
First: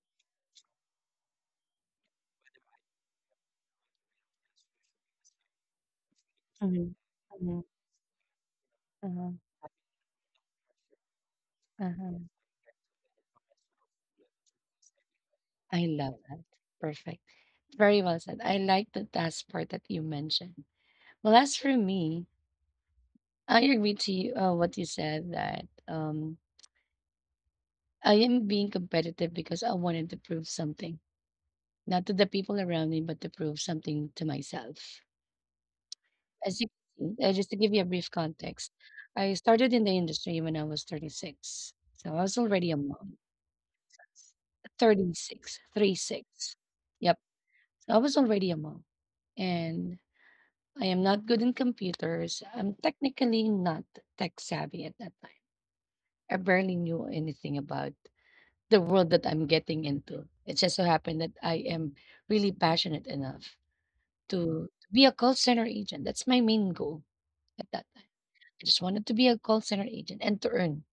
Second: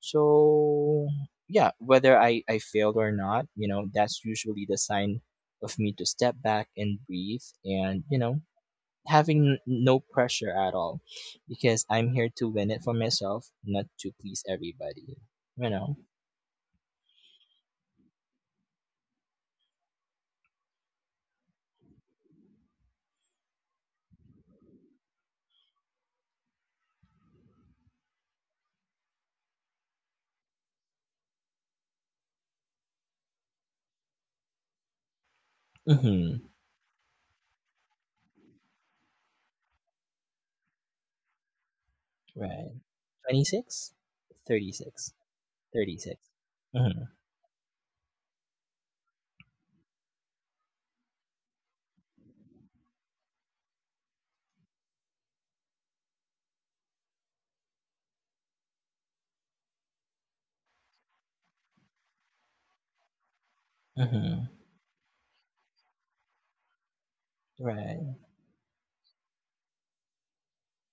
S2: So yeah, whether I failed or not, you know, that's usually the sign of me to step back
S1: mhm,
S2: and breathe
S1: mhm,
S2: and, you know,
S1: uh-huh,
S2: having no pressure at all because I'm
S1: uh-huh.
S2: here to win it for myself, not to please everybody, you
S1: I
S2: know.
S1: love that. Perfect. Very well said. I like the last part that you mentioned. Well, as for me, I agree to you, what you said that I am being competitive because I wanted to prove something, not to the people around me, but to prove something to myself.
S2: Mhm.
S1: As you can see, just to give you a brief context, I started in the industry when I was 36. So I was
S2: Right.
S1: already a mom.
S2: 26? 36.
S1: 36,
S2: 36.
S1: 36.
S2: Mm-hmm.
S1: Yep. So I was already a mom. And I am not good in computers. I'm technically not tech savvy at that time. I barely knew anything about the world that I'm getting into. It just so happened that I am really passionate enough
S2: Mm-hmm.
S1: to be a call center agent. That's my main goal at that
S2: Right.
S1: time. I just wanted to be a call center agent and to earn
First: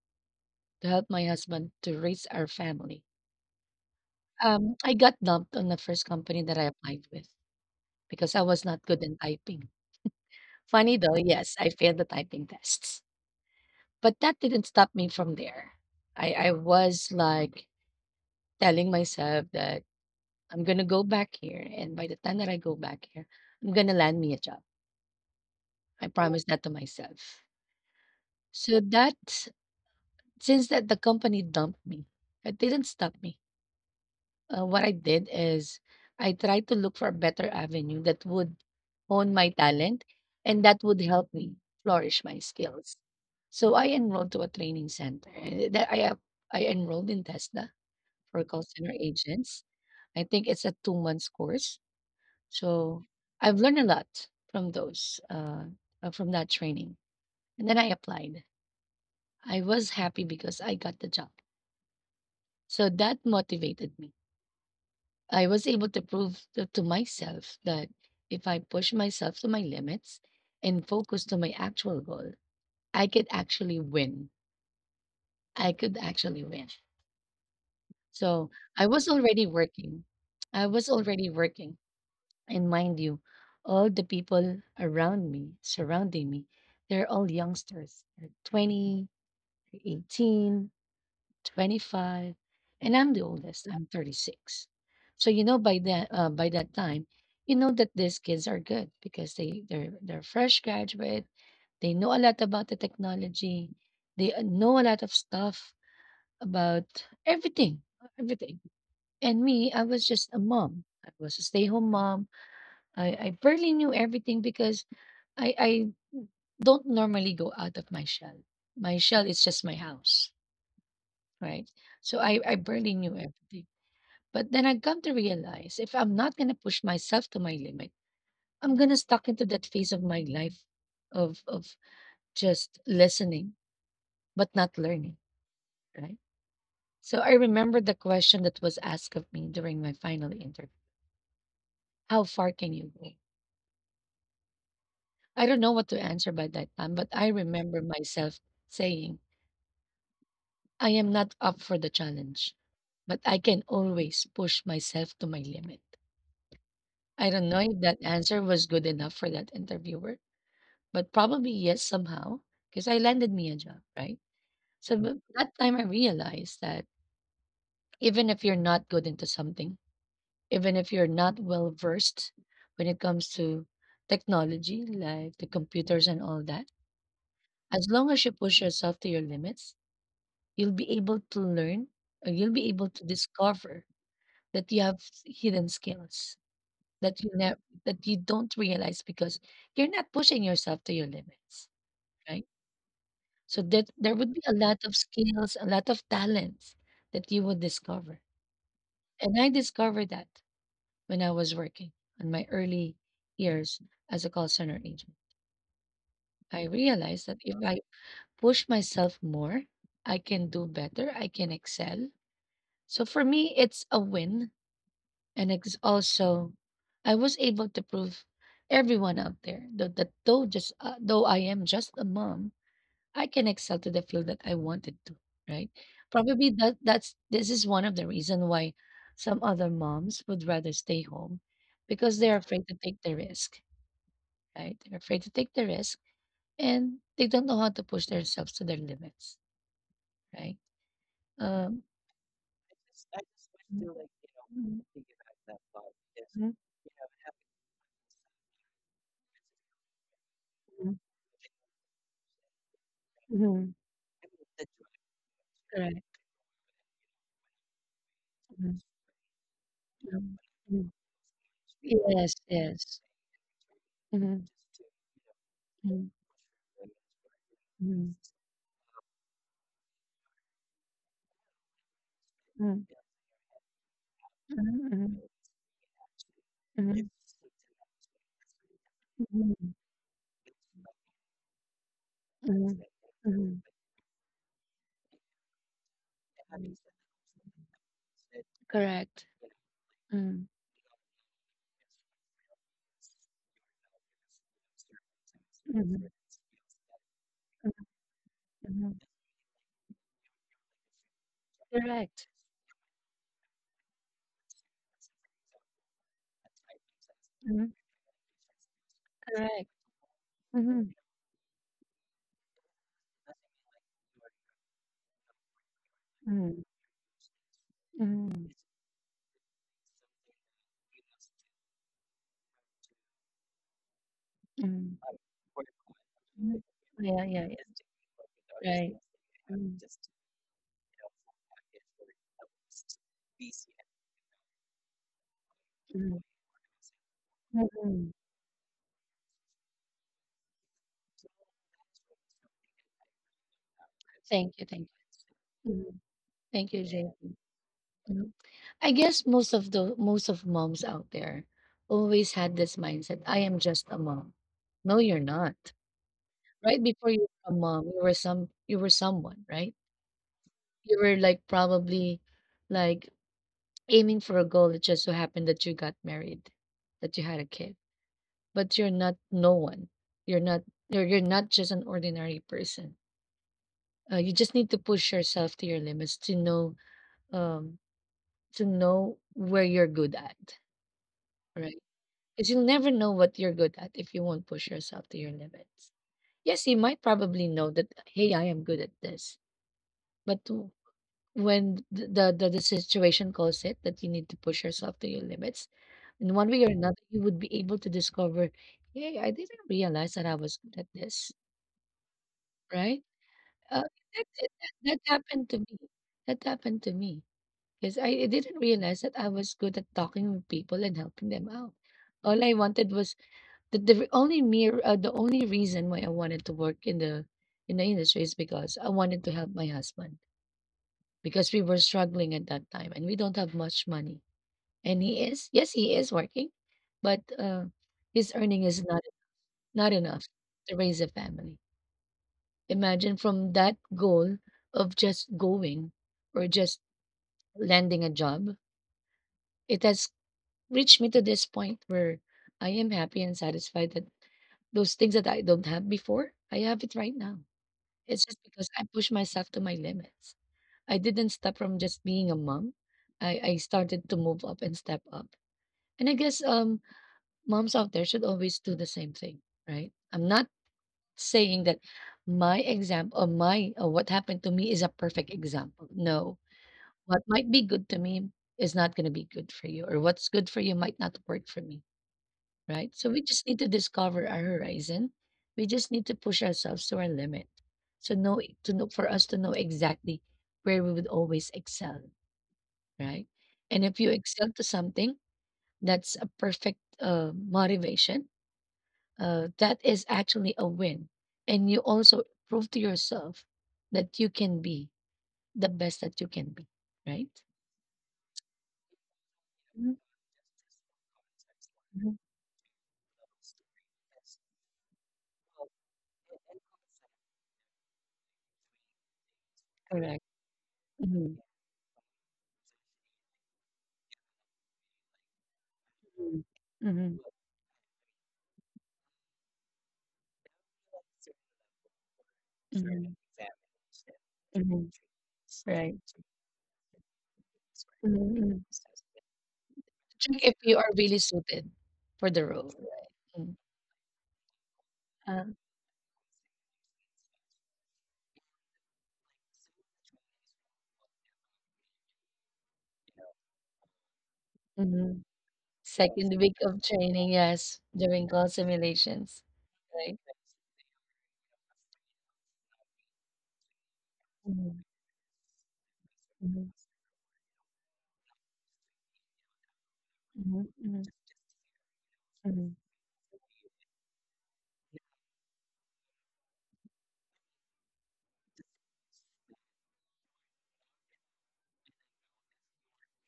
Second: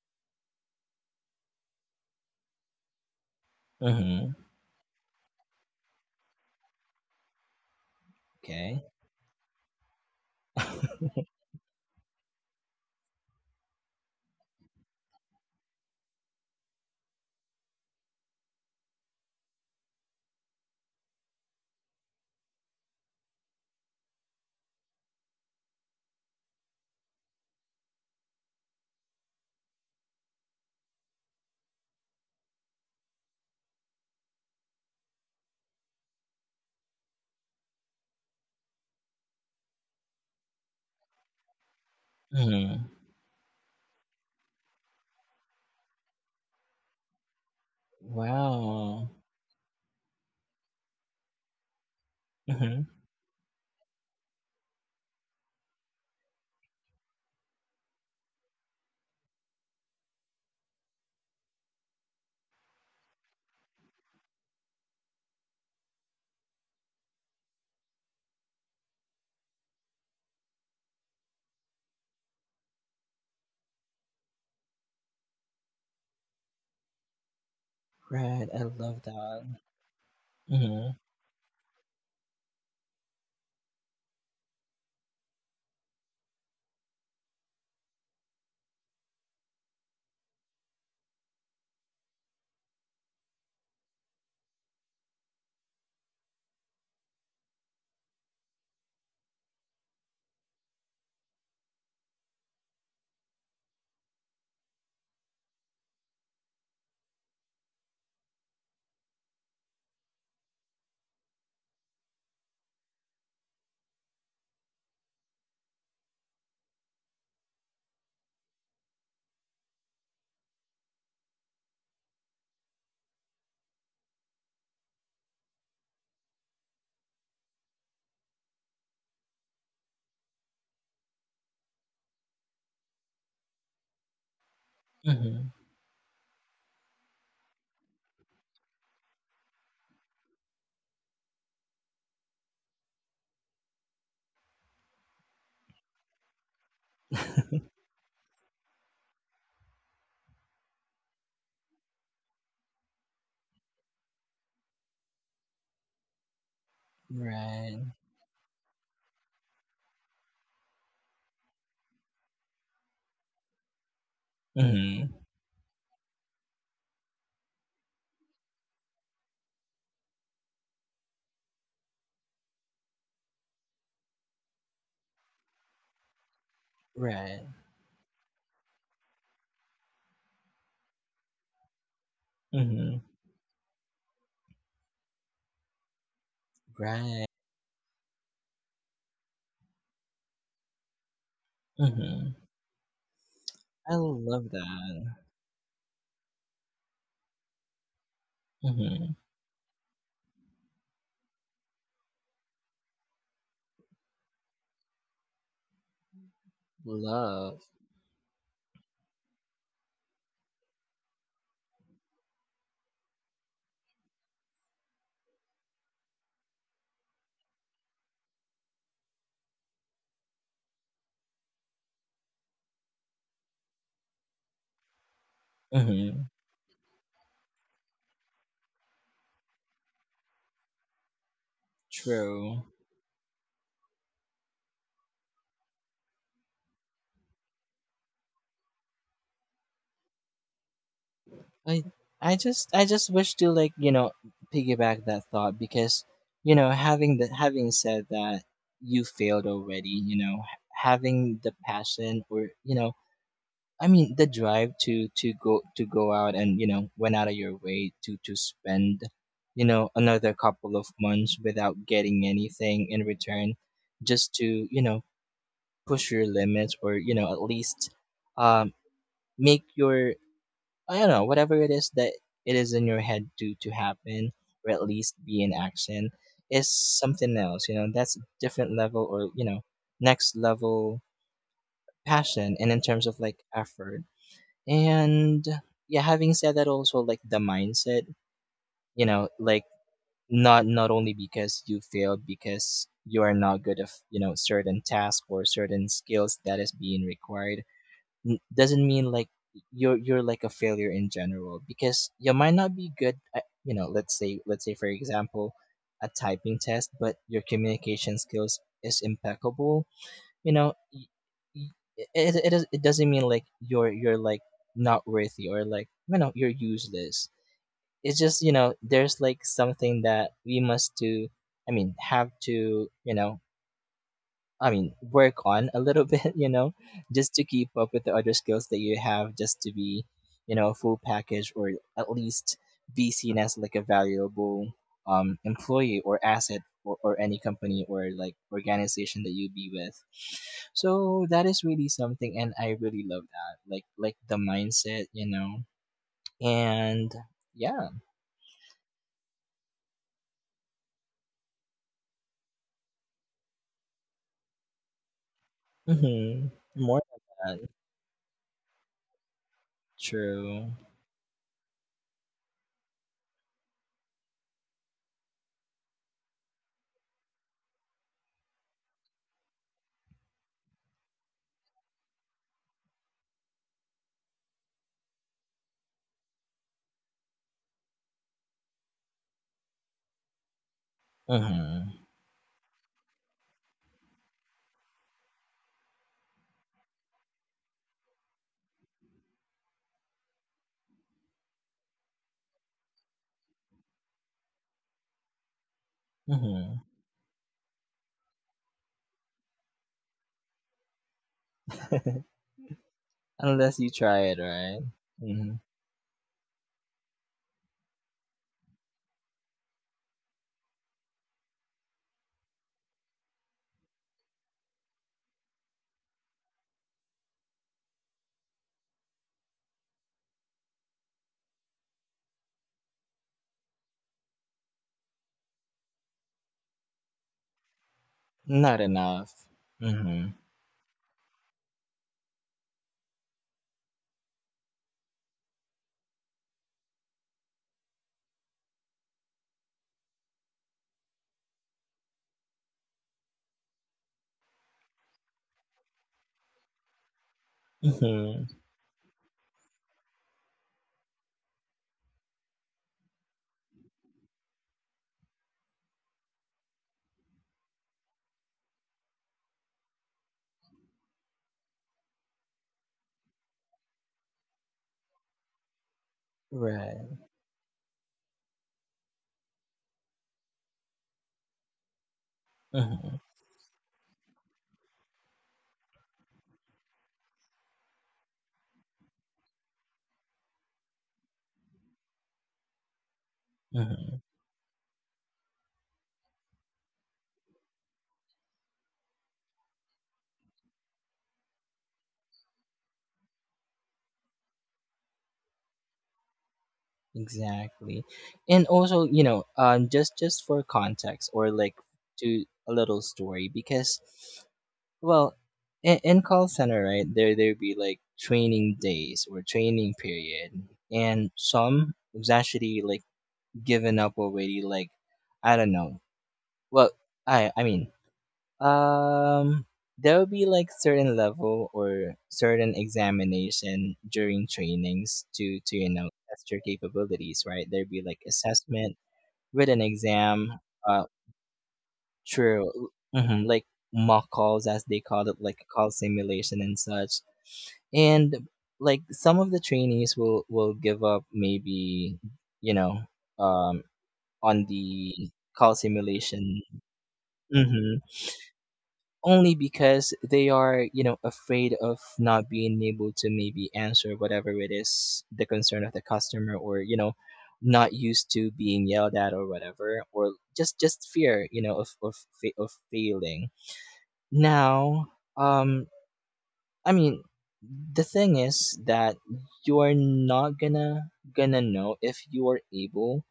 S1: to help my husband to raise our family.
S2: Mm-hmm.
S1: I got dumped on the first company that I applied with because I was not
S2: Okay.
S1: good in typing. Funny
S2: *laughs*
S1: though, yes, I failed the typing tests, but that didn't stop me from there. I was like telling myself that I'm gonna go back here, and by the time that I go back here, I'm gonna land me a job. I promised that to myself. So that since that the company dumped me, it didn't stop me. What I did is I tried to look for a better avenue that would hone my talent and that would help me flourish my
S2: Mm-hmm.
S1: skills. So I enrolled to a training center, and I enrolled in Tesla for call center
S2: Wow.
S1: agents. I think it's a 2 months course.
S2: Mm-hmm.
S1: So I've learned a lot from those from that training. And then I applied. I was happy because I got the job. So that motivated me. I was able to prove to myself that if I push myself to my limits and focus to my actual goal, I could actually win. I could actually win. So
S2: Right. I
S1: I was
S2: love
S1: already
S2: that.
S1: working. I was
S2: Mm-hmm.
S1: already working. And mind you, all the people around me, surrounding me, they're all youngsters. They're 20, they're 18, 25, and I'm the oldest. I'm 36. So you know by that time, you know that these kids are good because they're fresh graduate. They know a lot about the technology. They know a lot of stuff about everything, everything. And me, I was just a mom. I was a stay-home mom. I barely knew everything because I don't normally go out of my shell. My shell is just my house, right? So I barely knew everything. But then I've come to realize if I'm not gonna push myself to my limit, I'm gonna stuck into that phase of my life of just listening but not learning,
S2: Mm-hmm.
S1: right? So I remember the question that was asked of me during my final interview. How far can you go? I don't know what to answer by that time, but I remember myself saying, I am not up for the challenge, but I can always push myself to my limit.
S2: *laughs*
S1: I don't know if
S2: Right.
S1: that answer was good enough for that interviewer, but probably yes somehow, because I landed me a job, right? So
S2: Mm-hmm.
S1: That time I realized that even if you're not good into something, even if you're not well versed when it comes to technology, like the computers and all that,
S2: Right.
S1: as long as you push yourself to your limits, you'll be able to learn or you'll be able to
S2: Mm-hmm.
S1: discover that you have hidden skills that you
S2: Right.
S1: never that you don't realize because you're not pushing yourself to your limits, right?
S2: Mm-hmm.
S1: So that
S2: I
S1: there would be a
S2: love
S1: lot of
S2: that.
S1: skills, a lot of talents that you would discover.
S2: Mm-hmm.
S1: And I discovered that when I was working in my early years as a call center agent. I realized that if
S2: Love.
S1: I push myself more, I can do better, I can excel. So for me, it's a win. And it's also, I was able to prove everyone out there that, though I am just a mom, I can excel to the field that I wanted to, right?
S2: Mm-hmm.
S1: Probably that that's this is one of the reason why some other moms would rather stay home because they're afraid
S2: True.
S1: to take the risk, right? They're afraid to take the risk and they don't know how to push themselves to their limits, right? Um,
S2: I I just I just wish to like, you know,
S1: Mhm.
S2: piggyback that thought because,
S1: Mhm,
S2: you know, having the having said that you failed already, you know,
S1: mhm,
S2: having the passion or, you know,
S1: mhm,
S2: I mean the drive to
S1: correct.
S2: go out and, you know, went out of your way to
S1: Mhm,
S2: spend, you know,
S1: mhm,
S2: another couple
S1: mhm.
S2: of months without
S1: Yes,
S2: getting anything
S1: yes.
S2: in return just
S1: Mhm,
S2: to, you know,
S1: mhm,
S2: push your limits or, you know, at least,
S1: mhm,
S2: um, make your, I don't know, whatever it is that it is
S1: mhm,
S2: in your head to happen, or at
S1: mhm,
S2: least be in action, is
S1: mhm,
S2: something else. You know, that's a different level or, you know,
S1: mhm.
S2: next level passion, and in terms of like effort, and yeah. Having said that, also like the mindset. You
S1: Correct.
S2: know, like
S1: Mm.
S2: not only because you failed because you are not good of, you know, certain task or certain skills that is being required,
S1: Mhm,
S2: doesn't
S1: mhm.
S2: mean like you're like a failure in general, because
S1: Correct.
S2: you might not be good at, you know, let's say for example a typing test, but your
S1: Mhm.
S2: communication skills is impeccable, you know. Y- it does it doesn't mean like you're like not worthy or like, you know,
S1: Mhm.
S2: you're useless. It's just,
S1: Mhm.
S2: you know, there's like something that we must do, I mean have to, you know, I
S1: Mhm.
S2: mean, work on a little *laughs* bit, you know, just to keep up with the other skills that you have, just to be, you know, full package or at least be seen as like a valuable, employee
S1: Mhm.
S2: or asset or any company
S1: Mhm.
S2: or like organization that you be with. So that is really something, and I really love that, like the mindset, you know,
S1: Mhm. Thank you.
S2: and yeah,
S1: Mhm. I guess most of moms out there always had this mindset. I am just a mom. No, you're not.
S2: mm-hmm,
S1: Right
S2: more
S1: before you
S2: of
S1: were a
S2: that.
S1: mom, you were someone, right?
S2: True.
S1: You were like probably like aiming for a goal. It just so happened that you got married, that you had a kid. But you're not no one. You're not you're not just an ordinary person. You just need to push yourself to your limits to know um where you're good at, right?
S2: Mm-hmm.
S1: Because you'll never know what you're good at if you won't push yourself to your limits. Yes, you might probably know that hey, I am good at this, but when the situation calls it that you need to push yourself to your limits, in one way or
S2: Mm-hmm.
S1: another, you would be able to discover, "Hey, I didn't realize that I was good at this,"
S2: *laughs*
S1: right? Uh,
S2: Unless you
S1: that,
S2: try it,
S1: that
S2: right?
S1: that happened to
S2: hmm
S1: me. That happened to me because I didn't realize that I was good at talking with people and helping them out. All I wanted was that the only mere the only reason why I wanted to work in the industry is because I wanted to help my husband because we were struggling at that time and we don't have much money. And he is, yes, he is working, but, his earning is
S2: Not
S1: not
S2: enough.
S1: not enough
S2: Hmm
S1: to raise a family. Imagine from that goal of just going or just landing a job, it has reached me to this point where I am happy and satisfied that those things that I don't have before, I have it right now. It's just
S2: hmm
S1: because I pushed myself to my limits. I didn't stop from just being a mom. I started to move up and step up. And I guess moms out there should always do the same thing, right? I'm not saying that my example or my or what happened to me is a perfect example. No, what
S2: Right.
S1: might be good to me is not going to be good for you, or what's good for you might not work for me, right? So we
S2: hmm
S1: just need to discover our horizon. We just need to push ourselves to our limit. So know to know for us to know exactly where we would always excel, right? And if you
S2: hmm
S1: excel to something, that's a perfect motivation, that is actually a win. And you also prove to yourself that you can be the best that you can be, right?
S2: Exactly. And also, you know,
S1: Mhm.
S2: just for context or like to a little story because, well, in call center, right? There be like training days or training
S1: Correct.
S2: period,
S1: Mm-hmm.
S2: and some was actually like given up already. Like, I don't know.
S1: Hmm.
S2: Well,
S1: Hmm.
S2: I mean, um, there will be like certain level or certain examination during trainings to, you
S1: Right.
S2: know, test your capabilities, right? There'll be like
S1: Mm-hmm.
S2: assessment written
S1: Check
S2: exam.
S1: if you are
S2: Uh,
S1: really suited for the
S2: true.
S1: role.
S2: Hmm
S1: Mm.
S2: like mock calls as they call it,
S1: Uh,
S2: like call simulation and such. And like some of the trainees will give up maybe, you know, um, on
S1: mhm.
S2: the call
S1: Second week
S2: simulation.
S1: of training, yes,
S2: Mhm.
S1: during call simulations,
S2: only because
S1: right?
S2: they are, afraid of not being able to maybe answer whatever it
S1: Mm-hmm.
S2: is the concern of the customer,
S1: Mm-hmm.
S2: or, not used to being yelled at or whatever, or just
S1: Mm-hmm.
S2: just fear, of of
S1: Mm-hmm.
S2: failing now. um I mean, the thing is that you're not gonna know if you are able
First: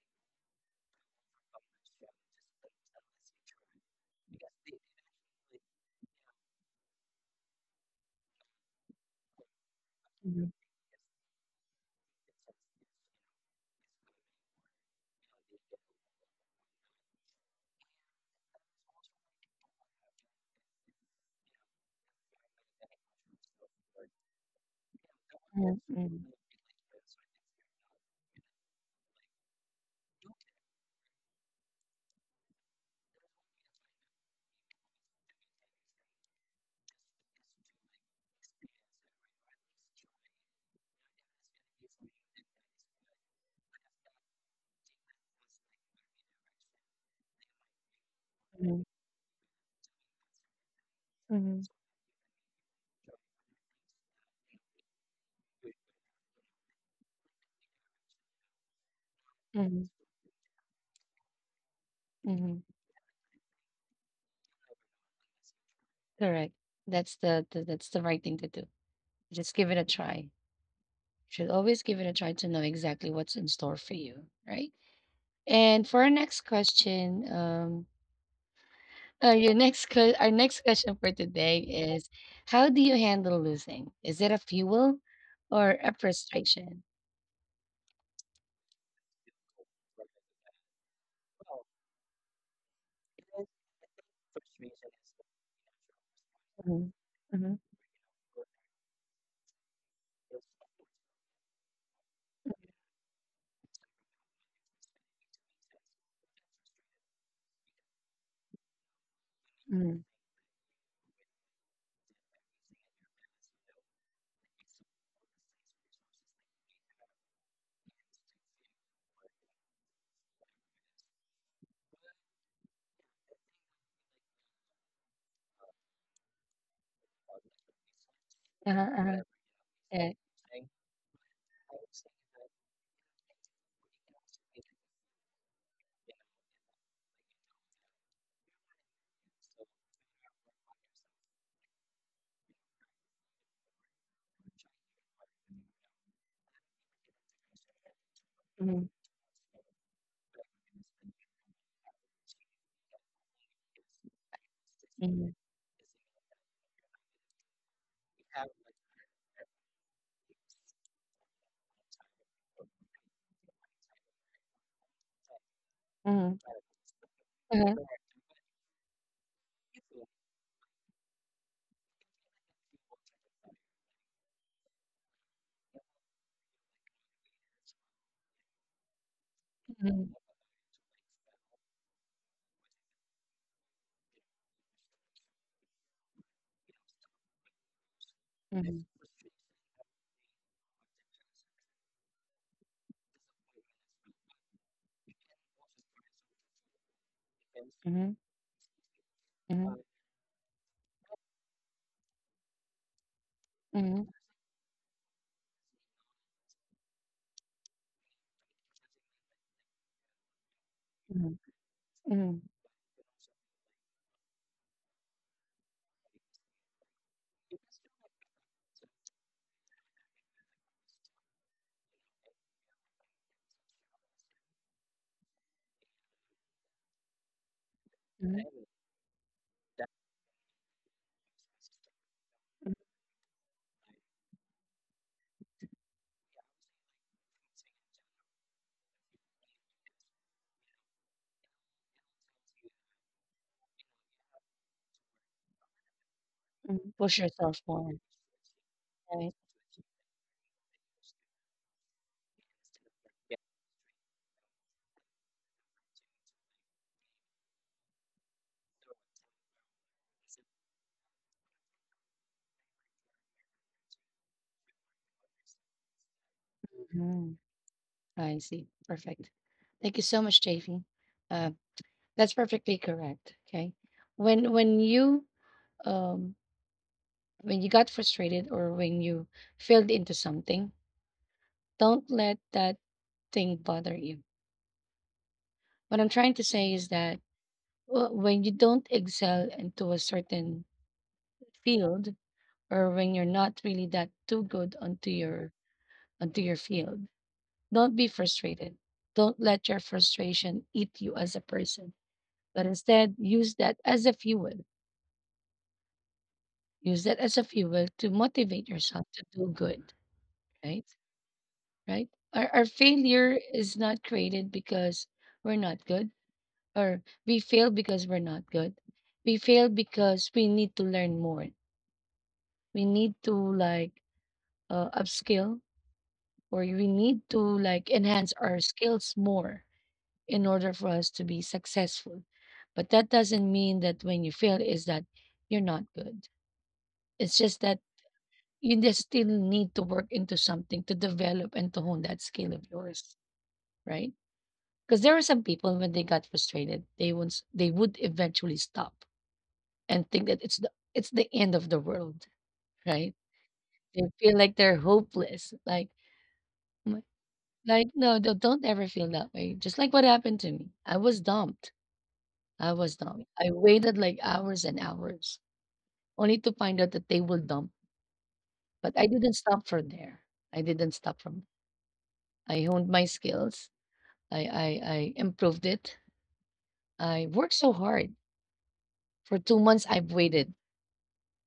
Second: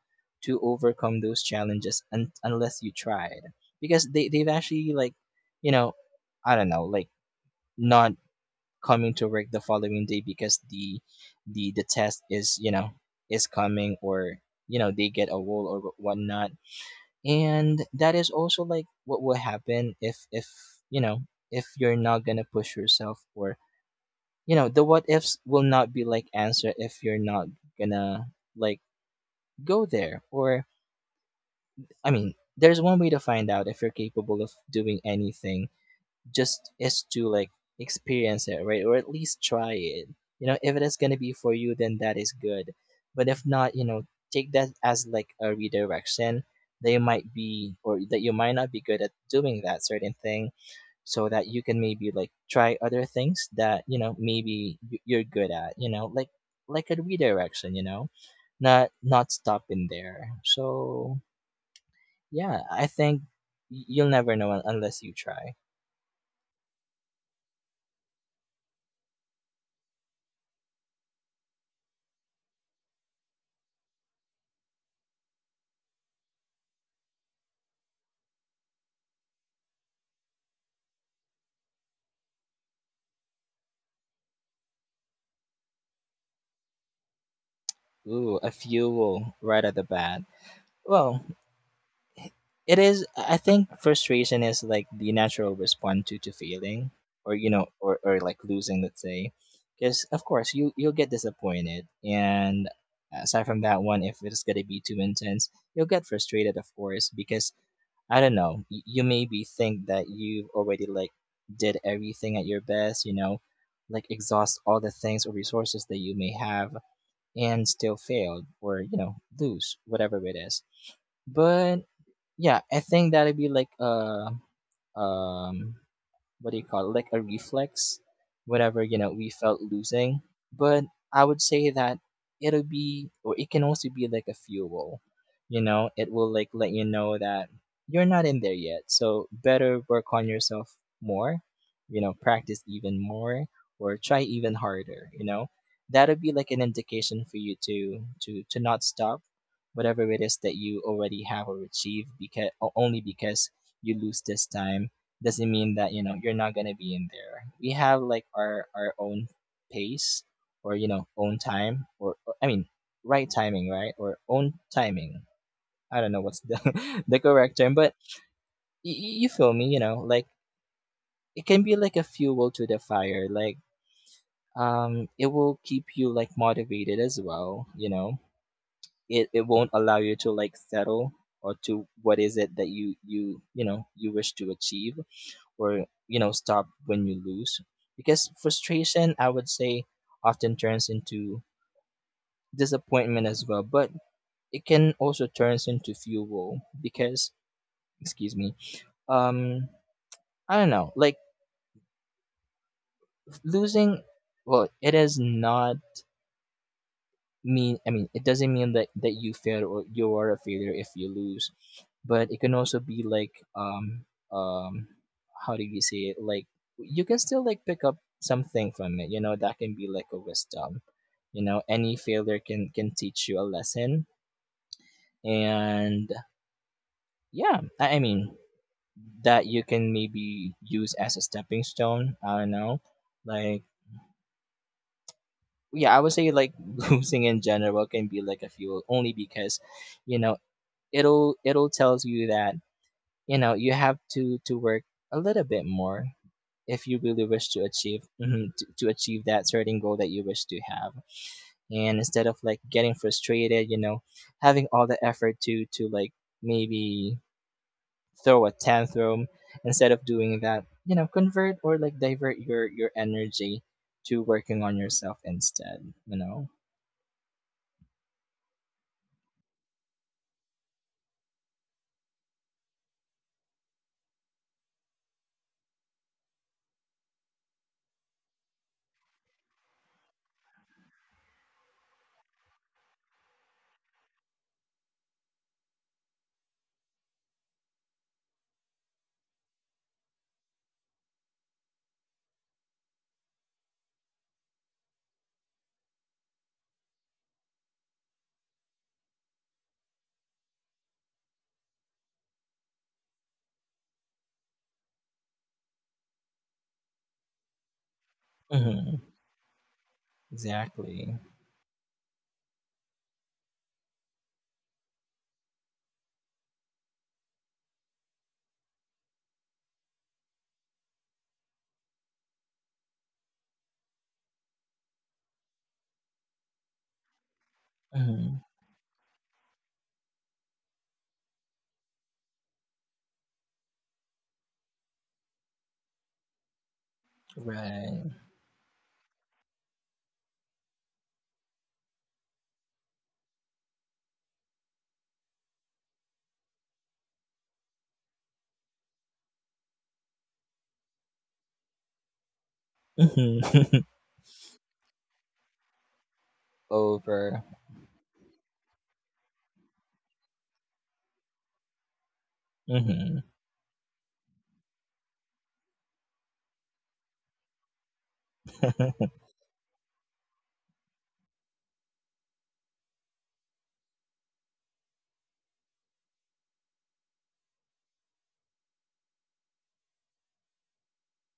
S2: to overcome those challenges, unless you tried, because they've actually, like, you know I don't know, like, not coming to work the following day because the the test is, is coming, or, they get a wall or whatnot. And that is also like what will happen you know if you're not gonna push yourself, or, the what ifs will not be like answer if you're not gonna, like, go there. Or, I mean, there's one way to find out if you're capable of doing anything. Just is to, like, experience it, right, or at least try it. If it is gonna be for you, then that is good. But if not, take that as like a redirection, that you might be or that you might not be good at doing that certain thing, so that you
S1: Mm-hmm.
S2: can maybe, like, try other things that, maybe you're good at, like a redirection. Not
S1: Mhm.
S2: stopping there. So, yeah,
S1: Mhm.
S2: I think you'll never know, unless you try.
S1: Correct. That's the that's the right thing to do. Just give it a try. Should always give it a try to know exactly what's in store for you, right? And for our next question, *laughs* our next question for today is, how do you handle losing? Is it a fuel or a frustration?
S2: Ooh, a fuel right at the bat. Well, it is. I think frustration is like the natural response to
S1: Mhm.
S2: failing, or,
S1: Mhm.
S2: or like losing, let's say, because, of course, you'll get disappointed. And aside from that one, if it's gonna be too intense, you'll get frustrated, of course, because, I don't know, you maybe think
S1: Mhm.
S2: that you've already, like, did everything at your best, like exhaust all the things or resources that you may have, and still failed, or, lose whatever it is. But yeah, I think that'd be like um what do you call it, like a reflex whenever,
S1: Uh-huh.
S2: we felt
S1: Yeah.
S2: losing. But I would say that it'll be, or it can also be like a fuel. It will, like, let you know that you're not in there yet. So better work on yourself more, practice even more or try even harder. That'll be like an indication for you to not
S1: Mhm.
S2: stop whatever it is that you already have or achieved, because only because you lose this time
S1: Mhm.
S2: doesn't mean that, you're not gonna be in there. We have like our own pace, or, own time, or, I mean, right timing, right? Or own timing. I don't know
S1: Mhm.
S2: what's the *laughs* the correct term,
S1: Uh-huh.
S2: but you feel me, like, it can be like a fuel to the fire. It will keep you, like, motivated as well. It won't allow
S1: Mhm.
S2: you to, like, settle, or to what is it that you you know you wish to achieve, or, stop when you lose, because frustration, I would say, often turns into disappointment as well, but it can also turns into fuel because,
S1: Mhm.
S2: excuse me, um I don't know, like, losing,
S1: Mhm.
S2: well, it is not mean I mean, it doesn't mean that you failed, or you are a failure if you
S1: Mhm.
S2: lose. But it
S1: Mhm.
S2: can also be like, um how do you say it, like, you can still, like, pick up something from it, that can be like a wisdom. Any failure can teach you a lesson. And yeah, I mean, that you can maybe use as a stepping stone, I don't know, like, yeah, I would say, like, *laughs* losing in general can be like a fuel only because, you know it'll tells you that, you have to work a little bit more, if
S1: Mhm.
S2: you
S1: Push
S2: really wish
S1: yourself
S2: to
S1: more,
S2: achieve to achieve
S1: right?
S2: that certain goal that you wish to have. And instead of, like, getting frustrated, having all the effort to like maybe throw a tantrum. Instead of doing that, convert or, like, divert your energy to working on yourself instead you know
S1: Mhm. I see. Perfect. Thank you so much, JV. Uh, that's perfectly correct. Okay. When you um when you got frustrated or when you failed into something, don't let that thing bother you. What I'm trying to say is that when you don't excel into a certain field or when you're not really that too good onto your field, don't be frustrated. Don't let your frustration eat you as a person, but instead use that as a fuel. Use that as a fuel to motivate
S2: hmm.
S1: yourself to do good, right?
S2: Exactly.
S1: Right? Our failure is not created because we're not good, or we fail because we're not good. We fail because we need to learn more. We need to like upskill, or we need to like enhance
S2: Hmm.
S1: our skills more in order for us to be successful. But that doesn't mean that when you fail is that you're not good. It's just that
S2: Right.
S1: you just still need to work into something to develop and to hone that skill of yours, right? Because there are some people when they got frustrated, they would eventually stop and think that it's the end of the world, right?
S2: Hmm.
S1: They feel like they're hopeless. Like,
S2: *laughs*
S1: "Oh my-"
S2: Over.
S1: like no, don't ever feel that way. Just like what happened to me, I was dumb.
S2: Mhm.
S1: I waited like hours and hours only to find out that they will dump. But I
S2: *laughs*
S1: didn't stop from there. I didn't stop from. I honed my skills. I improved it. I worked so hard for 2 months. I've waited,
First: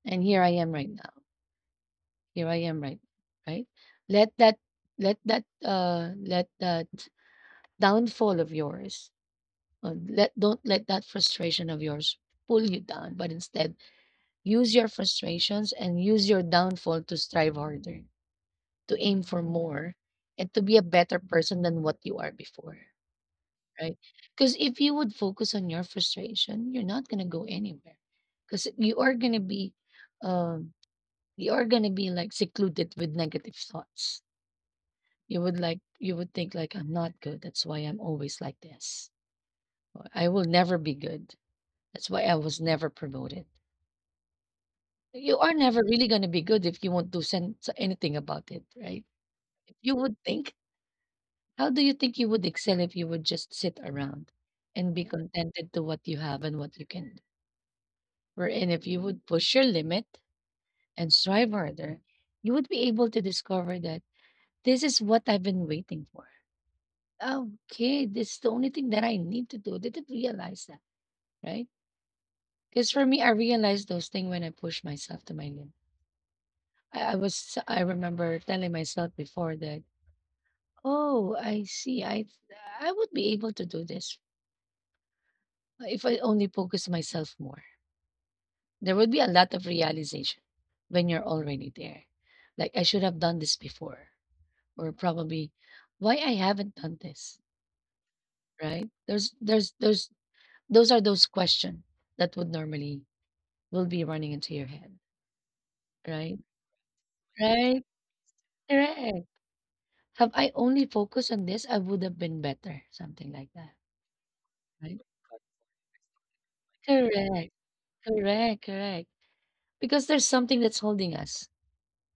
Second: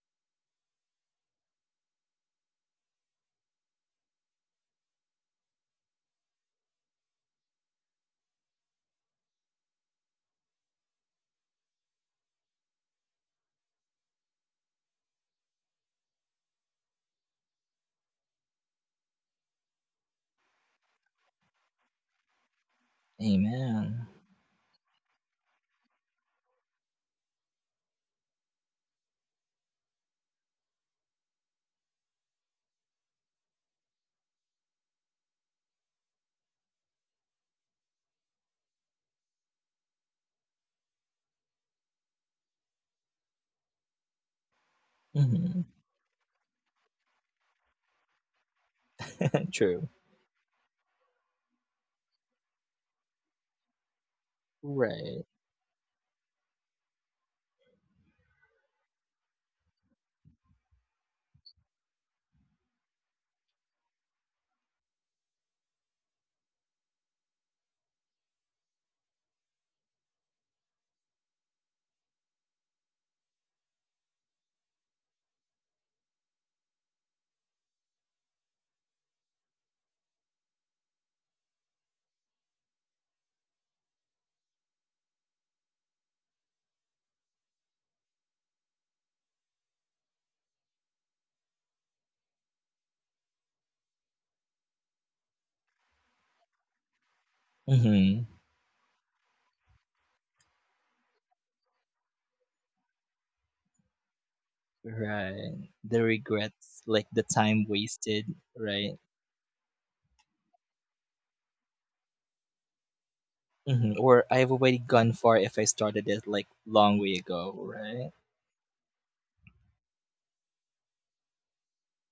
S1: and here I am right now. Here I am, right, right. Let that let that let that downfall of yours. Let don't let that frustration of yours pull you down, but instead use your frustrations and use your downfall to strive harder, to aim for more, and to be a better person than what you are before, right?
S2: Amen.
S1: Because if you would focus on your frustration, you're not gonna go anywhere. Because you are gonna be, um, you are gonna be like secluded with negative thoughts. You would think like, I'm not good. That's why I'm always like this. Or I will never be good. That's why I was never promoted. You are
S2: Mhm.
S1: never really gonna be good if you won't do anything about it, right?
S2: *laughs*
S1: If
S2: True.
S1: you would think, how do you think you would excel if you would just sit around and be
S2: Right.
S1: contented to what you have and what you can do? Wherein if you would push your limit and strive harder, you would be able to discover that this is what I've been waiting for. Okay, this is the only thing that I need to do. Didn't realize that, right? Because for me, I realized those things when I pushed myself to my limit. I remember telling myself before that, oh, I see. I would be able to do this, if I only focus myself more. There would be a lot of realization when you're already there. Like I should have done this before, or probably why I haven't done this,
S2: Mhm.
S1: right? There's those are those questions that would normally will be running into your head,
S2: Right. The
S1: right?
S2: regrets, like the time
S1: Right?
S2: wasted, right?
S1: Correct. Have I only focused on this, I would have been better, something like that,
S2: Mhm. Or I've already
S1: right?
S2: gone far if I started it like long way
S1: Correct.
S2: ago, right?
S1: Correct. Because there's something that's holding us.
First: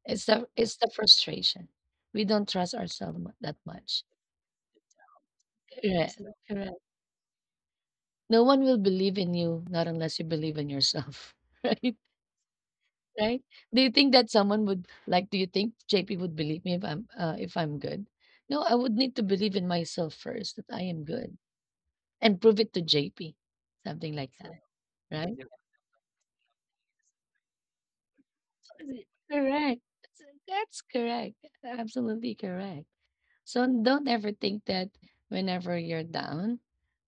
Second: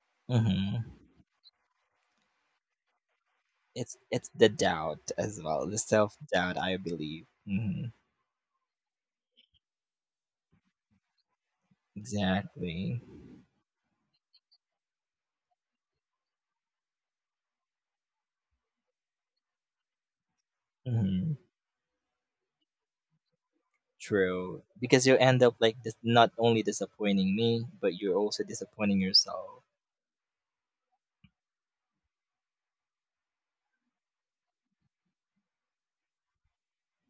S1: It's the it's
S2: Mhm.
S1: the frustration. We don't trust ourselves that
S2: It's
S1: much.
S2: it's the doubt as well, the
S1: Correct.
S2: self doubt,
S1: Correct.
S2: I believe. Mhm.
S1: No one will believe in you, not unless you believe in yourself. *laughs* Right?
S2: Exactly.
S1: Right? Do you think that someone would like do you think JP would believe me if I'm good? No, I would need to believe in myself first that I am
S2: Mhm.
S1: good and prove it to JP. Something like that,
S2: True. Because you
S1: right?
S2: end up like, not only disappointing me, but you're also disappointing yourself.
S1: Correct. That's correct. Absolutely correct. So don't ever think that whenever you're down,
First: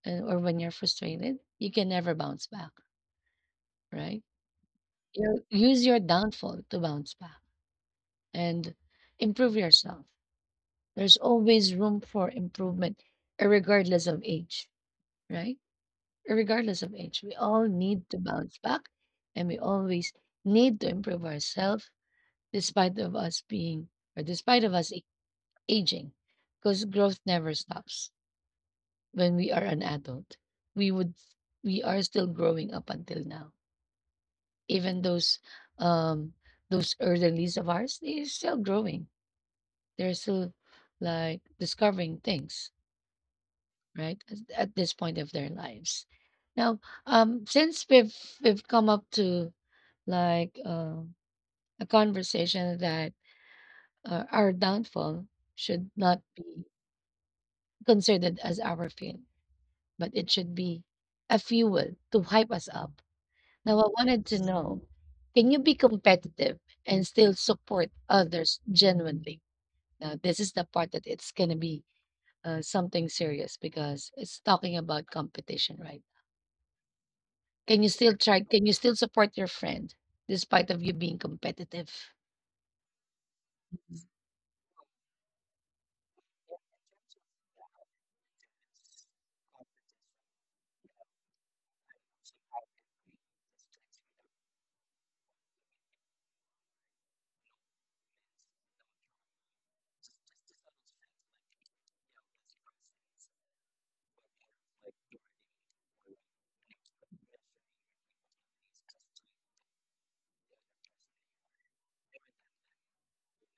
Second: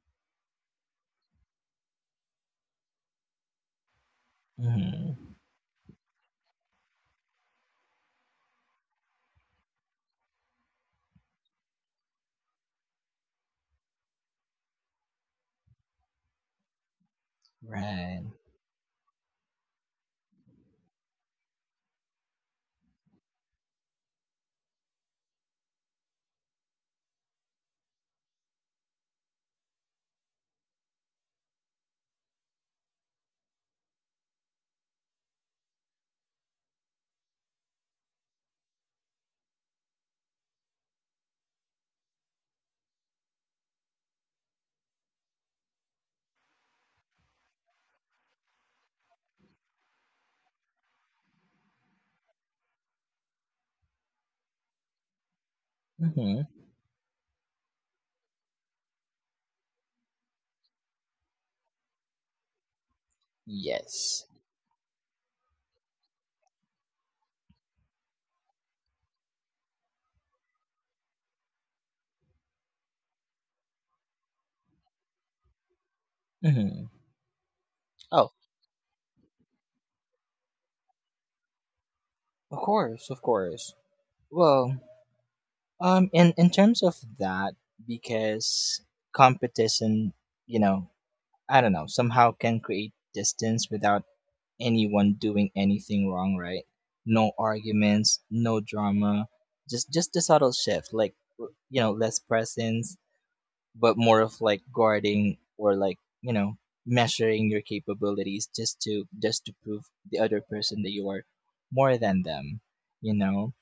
S1: or when you're frustrated, you can never bounce back, right?
S2: Mhm.
S1: You use your downfall to bounce back and improve yourself. There's always room for improvement, regardless of age, right? Regardless of age, we all need to
S2: Right.
S1: bounce back and we always need to improve ourselves despite of us being or despite of aging, because growth never stops. When we are an adult, we would, we are still growing up until now. Even those, um those elderlies of ours, they're still growing, they're still like discovering things right at this point of their lives. Now, since we've come up to like a conversation that, our downfall should not
S2: Mm-hmm.
S1: be considered as our fail, but it should be a fuel to hype us up. Now, I wanted
S2: Yes.
S1: to know, can you be competitive and still support others genuinely? Now, this is the part that it's going to be, something serious because it's talking about competition, right?
S2: Mm-hmm.
S1: Can you still
S2: Oh,
S1: try? Can you still support your friend despite of you being competitive?
S2: of course, of course. Well, in terms of that, because competition, you know, I don't know, somehow can create distance without anyone doing anything wrong, right? No arguments, no drama, just a subtle shift, like, less presence, but more of, like, guarding, or, like, measuring your capabilities just to prove the other person that you are more than them you know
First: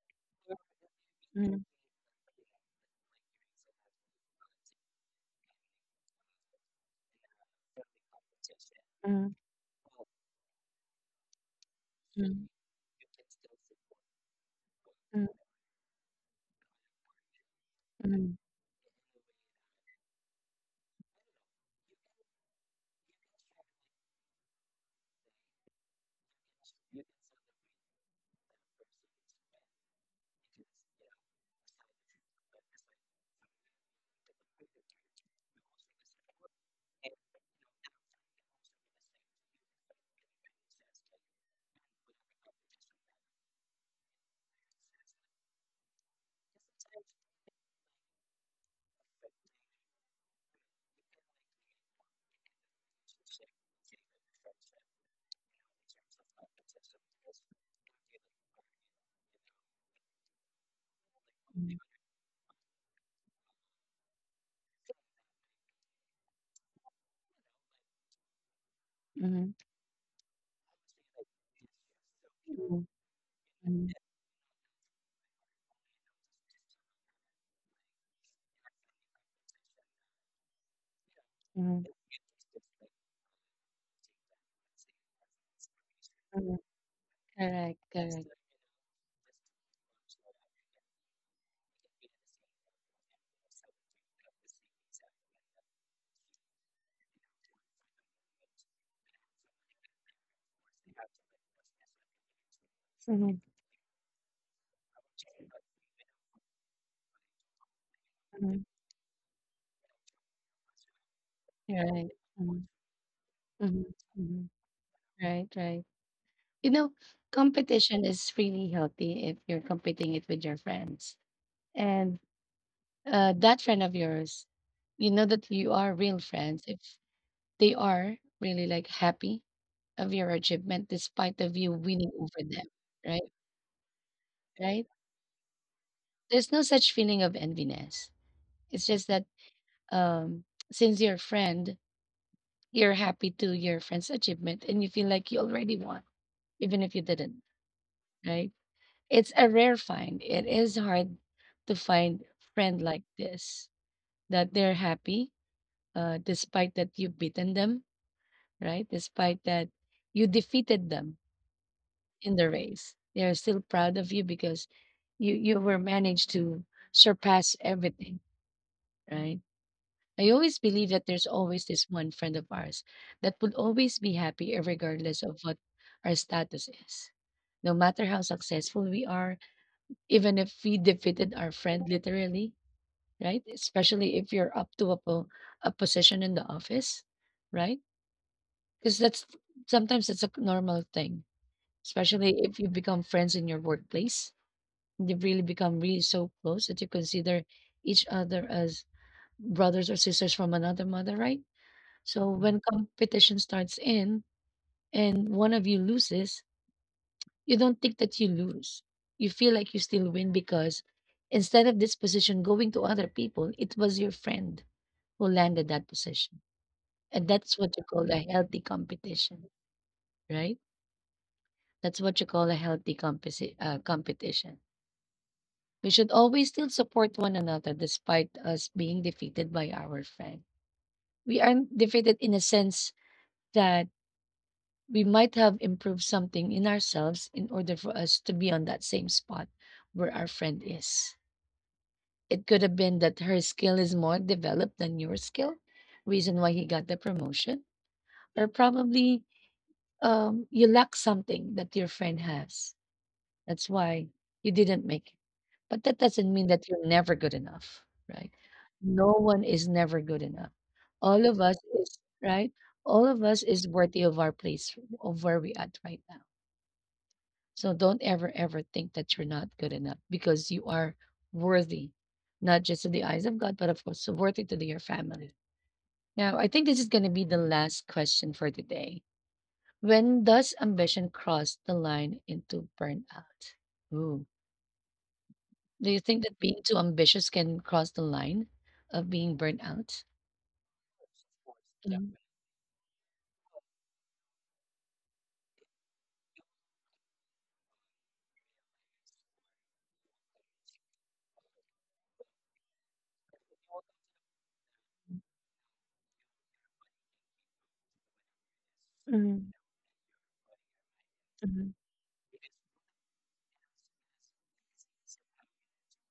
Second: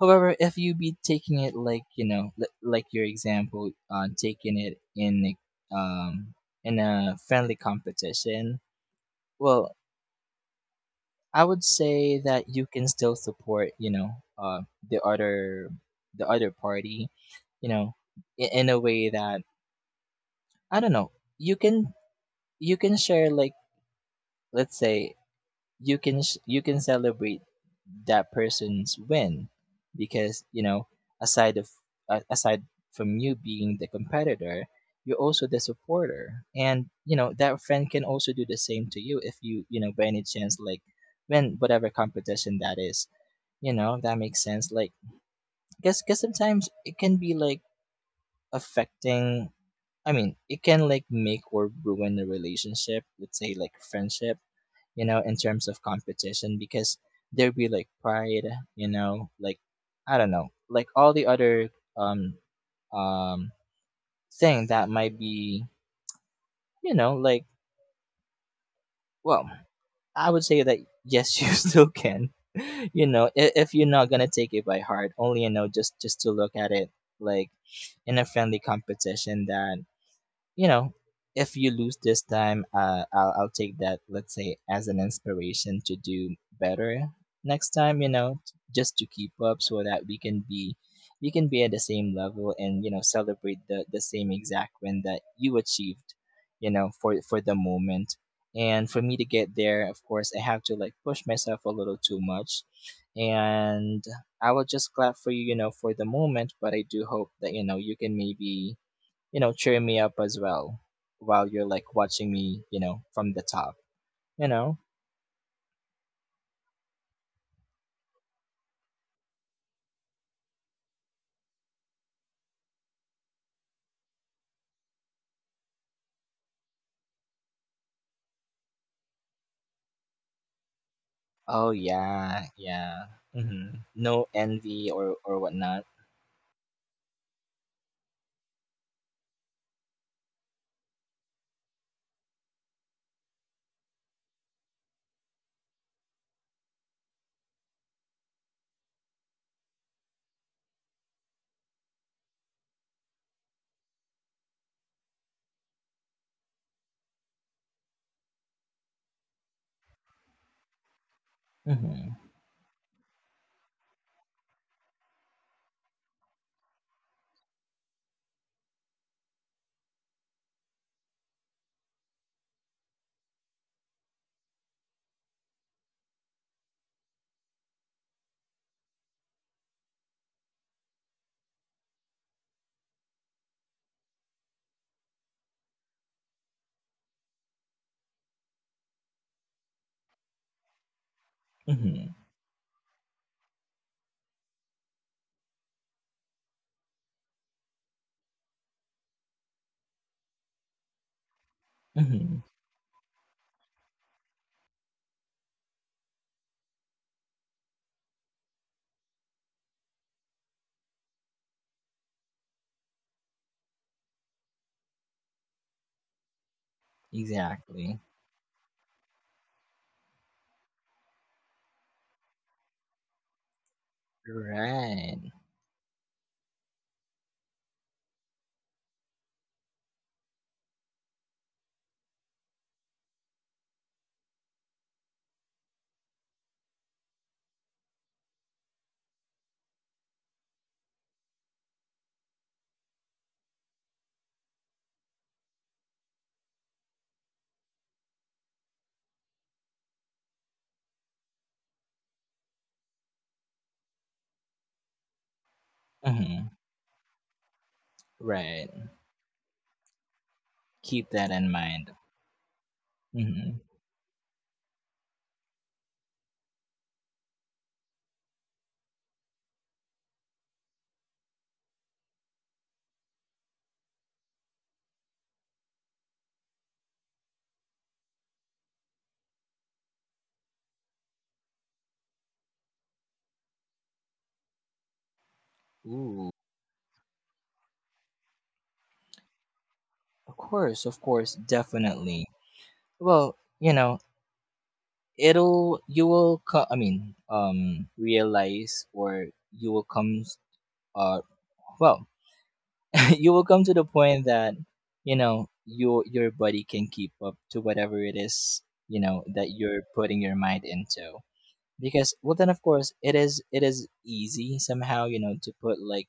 S2: However, if you be taking it like, like your example, taking it in in a friendly competition.
S1: Mm.
S2: Well, I would say that
S1: Mm.
S2: you can still support, uh the
S1: Mm.
S2: other the other party, you know
S1: Mm.
S2: in a way that, I don't know, you can you can share, like, let's say, you can you can celebrate that person's win, because, aside of aside from you being the competitor, you're also the supporter. And, that friend can also do the same to you if you, you know by any chance, like, win whatever competition that is, if that makes sense, like, because sometimes it can be like affecting, I mean, it can, like, make or ruin a relationship, let's say, like friendship, in terms of competition, because there'd be like pride, like, I don't know, like, all the other
S1: Mm.
S2: um um thing that might be, like, well,
S1: Mm.
S2: I would say that yes, *laughs* you still can. *laughs*
S1: Mm.
S2: If you're
S1: Mm.
S2: not gonna take it by heart, only, just to look at it, like, in a friendly competition that, you know, if you
S1: Mm.
S2: lose this time, I'll take that, let's say, as an inspiration to do
S1: Mm.
S2: better next
S1: Correct,
S2: time,
S1: correct.
S2: just to keep up so that we can be at the same level, and, celebrate the same exact win that you achieved, for the moment. And for me to get there, of course, I have to, like, push myself a little too much. And I will just clap for you, you know for the moment. But I do hope that, you can
S1: Mhm.
S2: maybe, cheer me up as well, while you're, like,
S1: Right.
S2: watching me,
S1: Mhm,
S2: from the top,
S1: mhm,
S2: you
S1: mhm.
S2: know?
S1: Right, right. You know, competition is really healthy if you're competing it with your friends. And that friend of yours, you know that you are real friends if they are really like happy of your achievement despite of
S2: Oh,
S1: you winning
S2: yeah,
S1: over them,
S2: yeah.
S1: right?
S2: Mm-hmm. No envy,
S1: Right?
S2: or whatnot.
S1: There's no such feeling of enviness. It's just that, um, since you're a friend, you're happy to your friend's achievement and you feel like you already won, even if you didn't, right? It's a rare find. It is hard to find friend like this that they're happy, despite that you've beaten them, right? Despite that you defeated them
S2: Mm-hmm.
S1: in the race. They are still proud of you because you were managed to surpass everything, right? I always believe that there's always this one friend of ours that will always be happy regardless of what our status is. No matter how successful we are, even if we defeated our friend literally, right? Especially if you're up to a position in the office, right? Because that's sometimes it's a normal thing,
S2: Mm-hmm.
S1: especially if you become friends in your workplace. You really become really so close that you consider each other as brothers or sisters from another mother, right? So
S2: Mm-hmm.
S1: when competition starts in and one of you loses, you don't think that you lose. You feel like you still win because instead of this position going to other people, it was your friend who landed that position. And that's what you
S2: Exactly.
S1: call a healthy competition, right? That's what you call a healthy competition.
S2: Right.
S1: We should always still support one another despite us being defeated by our friend. We aren't defeated in a sense that we might have improved something in ourselves in order for us to be on that same spot where our friend is. It could have been that her skill is more developed than your skill, reason why he got the promotion, or probably you lack something that your friend has. That's why you didn't make it. But that doesn't mean
S2: Mm-hmm.
S1: that you're never good enough, right?
S2: Right.
S1: No one is never good enough.
S2: Keep
S1: All
S2: that
S1: of us
S2: in mind.
S1: is right. All of us is
S2: Mm-hmm.
S1: worthy of our place, of where we at right now. So don't ever, ever think that you're not good enough because you are worthy, not just in the eyes of God, but of course, so worthy to your family. Now, I think this is going to be the last question for today. When does ambition cross the line into burnout? Ooh. Do you think that
S2: Ooh.
S1: being too ambitious can cross the line of being burnt out?
S2: Of course, definitely. Well, it'll you will co- I mean, realize, or you will come uh well, *laughs* you will come to the point that, your body can keep up to whatever it is,
S1: Mm,
S2: that you're putting your mind into,
S1: mm,
S2: because, well then, of course, it is easy, somehow, to put, like,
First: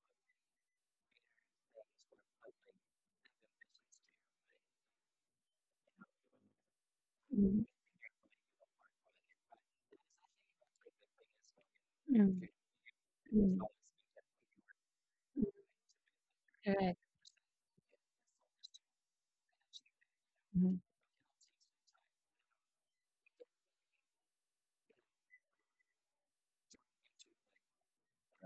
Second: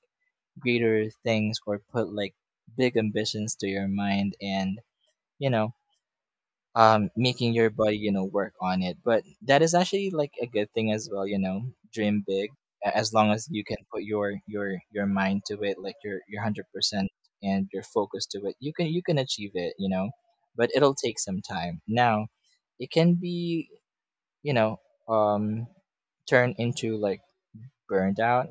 S2: greater things, or put, like, big ambitions to your mind and, you know making
S1: mm,
S2: your body, work on it. But that is actually like a good thing as well. Dream big. As long as you can put your mind to it, like your
S1: correct.
S2: 100% and you're focused to it, you can achieve it, but
S1: Mm,
S2: it'll take some time. Now, it can be, you know, um, turned into, like, burned out,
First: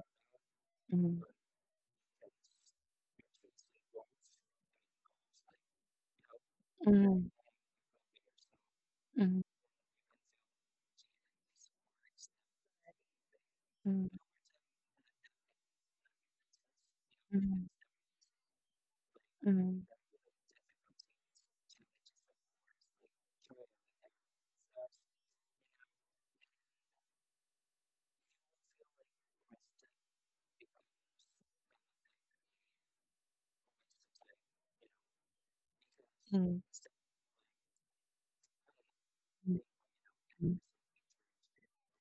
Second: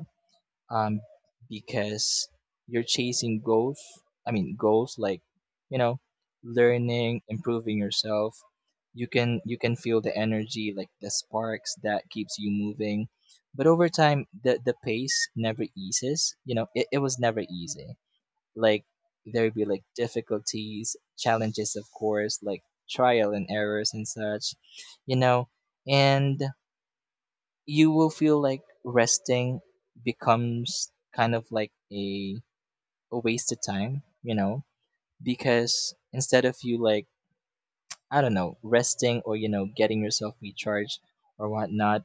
S2: um,
S1: mm,
S2: because you're chasing goals. I mean, goals, like, you know, learning,
S1: mm,
S2: improving yourself. You can
S1: mm,
S2: you can feel the energy, like the sparks that keeps you moving. But over
S1: mm,
S2: time, the pace never eases. It was never
S1: mm,
S2: easy, like, there'd be like
S1: mm,
S2: difficulties, challenges, of course, like, trial and errors and such, you know, and you will feel like resting becomes kind of like a waste of time, because instead of
S1: mm,
S2: you, like, I don't know, resting, or, getting yourself
S1: mm.
S2: recharged or whatnot,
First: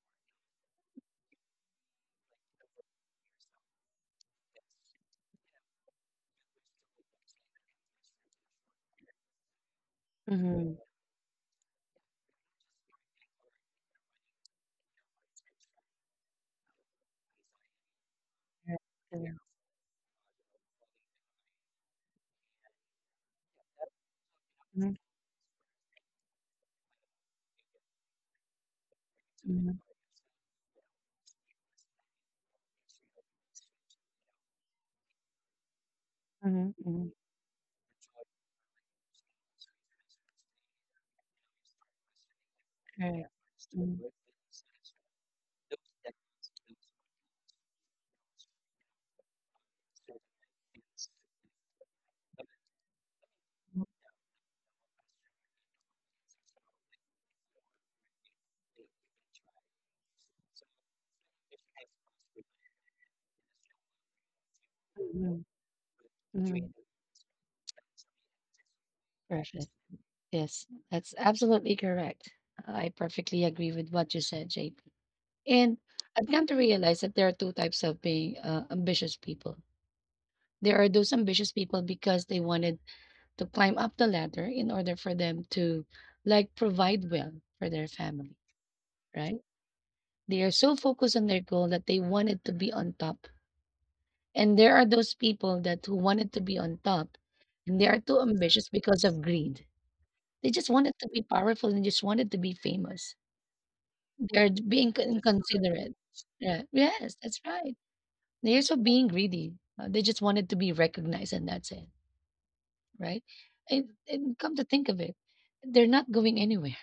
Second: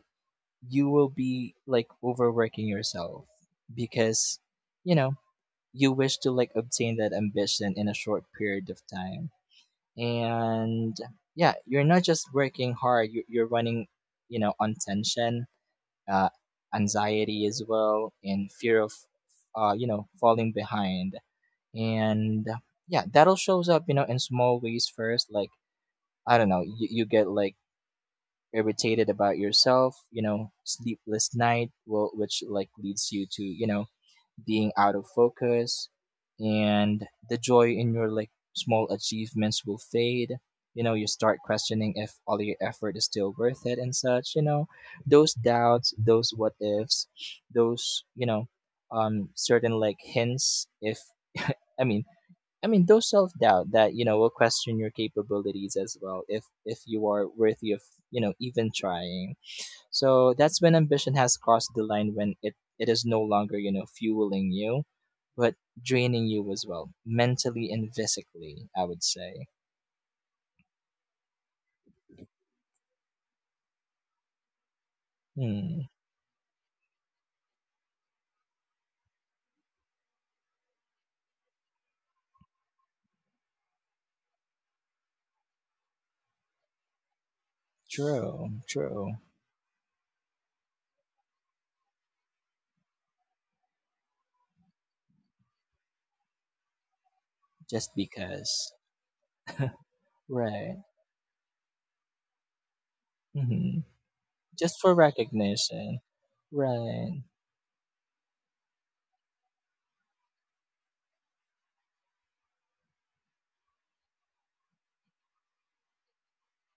S2: you will be like overworking yourself because, you know, you wish to, like, obtain that ambition in a short period of time.
S1: Mhm.
S2: And, yeah, you're not just working hard. You're running, on tension, uh, anxiety as well, and
S1: Right.
S2: fear of, falling behind. And, yeah, that'll shows up, in small ways first, like, I don't know, you get, like, irritated about yourself, sleepless night, well, which, like, leads you to, being out of focus,
S1: Mhm,
S2: and
S1: mhm.
S2: the joy in your, like, small achievements will fade. You start questioning if all your effort is
S1: Right.
S2: still worth it and such. Those doubts, those what ifs, those, certain, like, hints. If I mean, I mean, those self doubt that, will question your capabilities as well. If you are worthy of, even trying. So that's when ambition has crossed the line, when it is no longer, fueling you,
S1: Mhm,
S2: but draining you as well, mentally and physically, I would say.
S1: Perfect. Yes, that's absolutely correct. I perfectly agree with what you said, JP. And
S2: Hmm.
S1: I've come to realize that there are two types of being ambitious people. There are those ambitious people because they wanted to climb up the ladder in order for them to like provide well for their family,
S2: True, true.
S1: right? They are so focused on their goal that they wanted to be on top. And there are those people that who wanted to be on top, and they are
S2: Just
S1: too ambitious
S2: because.
S1: because of greed. They just
S2: Right.
S1: wanted to be powerful and just wanted to be famous.
S2: Mm-hmm. Just
S1: Being
S2: for
S1: considerate.
S2: recognition.
S1: Yeah. Yes,
S2: Right.
S1: that's right. They're also being greedy. They just wanted to be recognized, and that's it, right? And come to think of it, they're not going anywhere,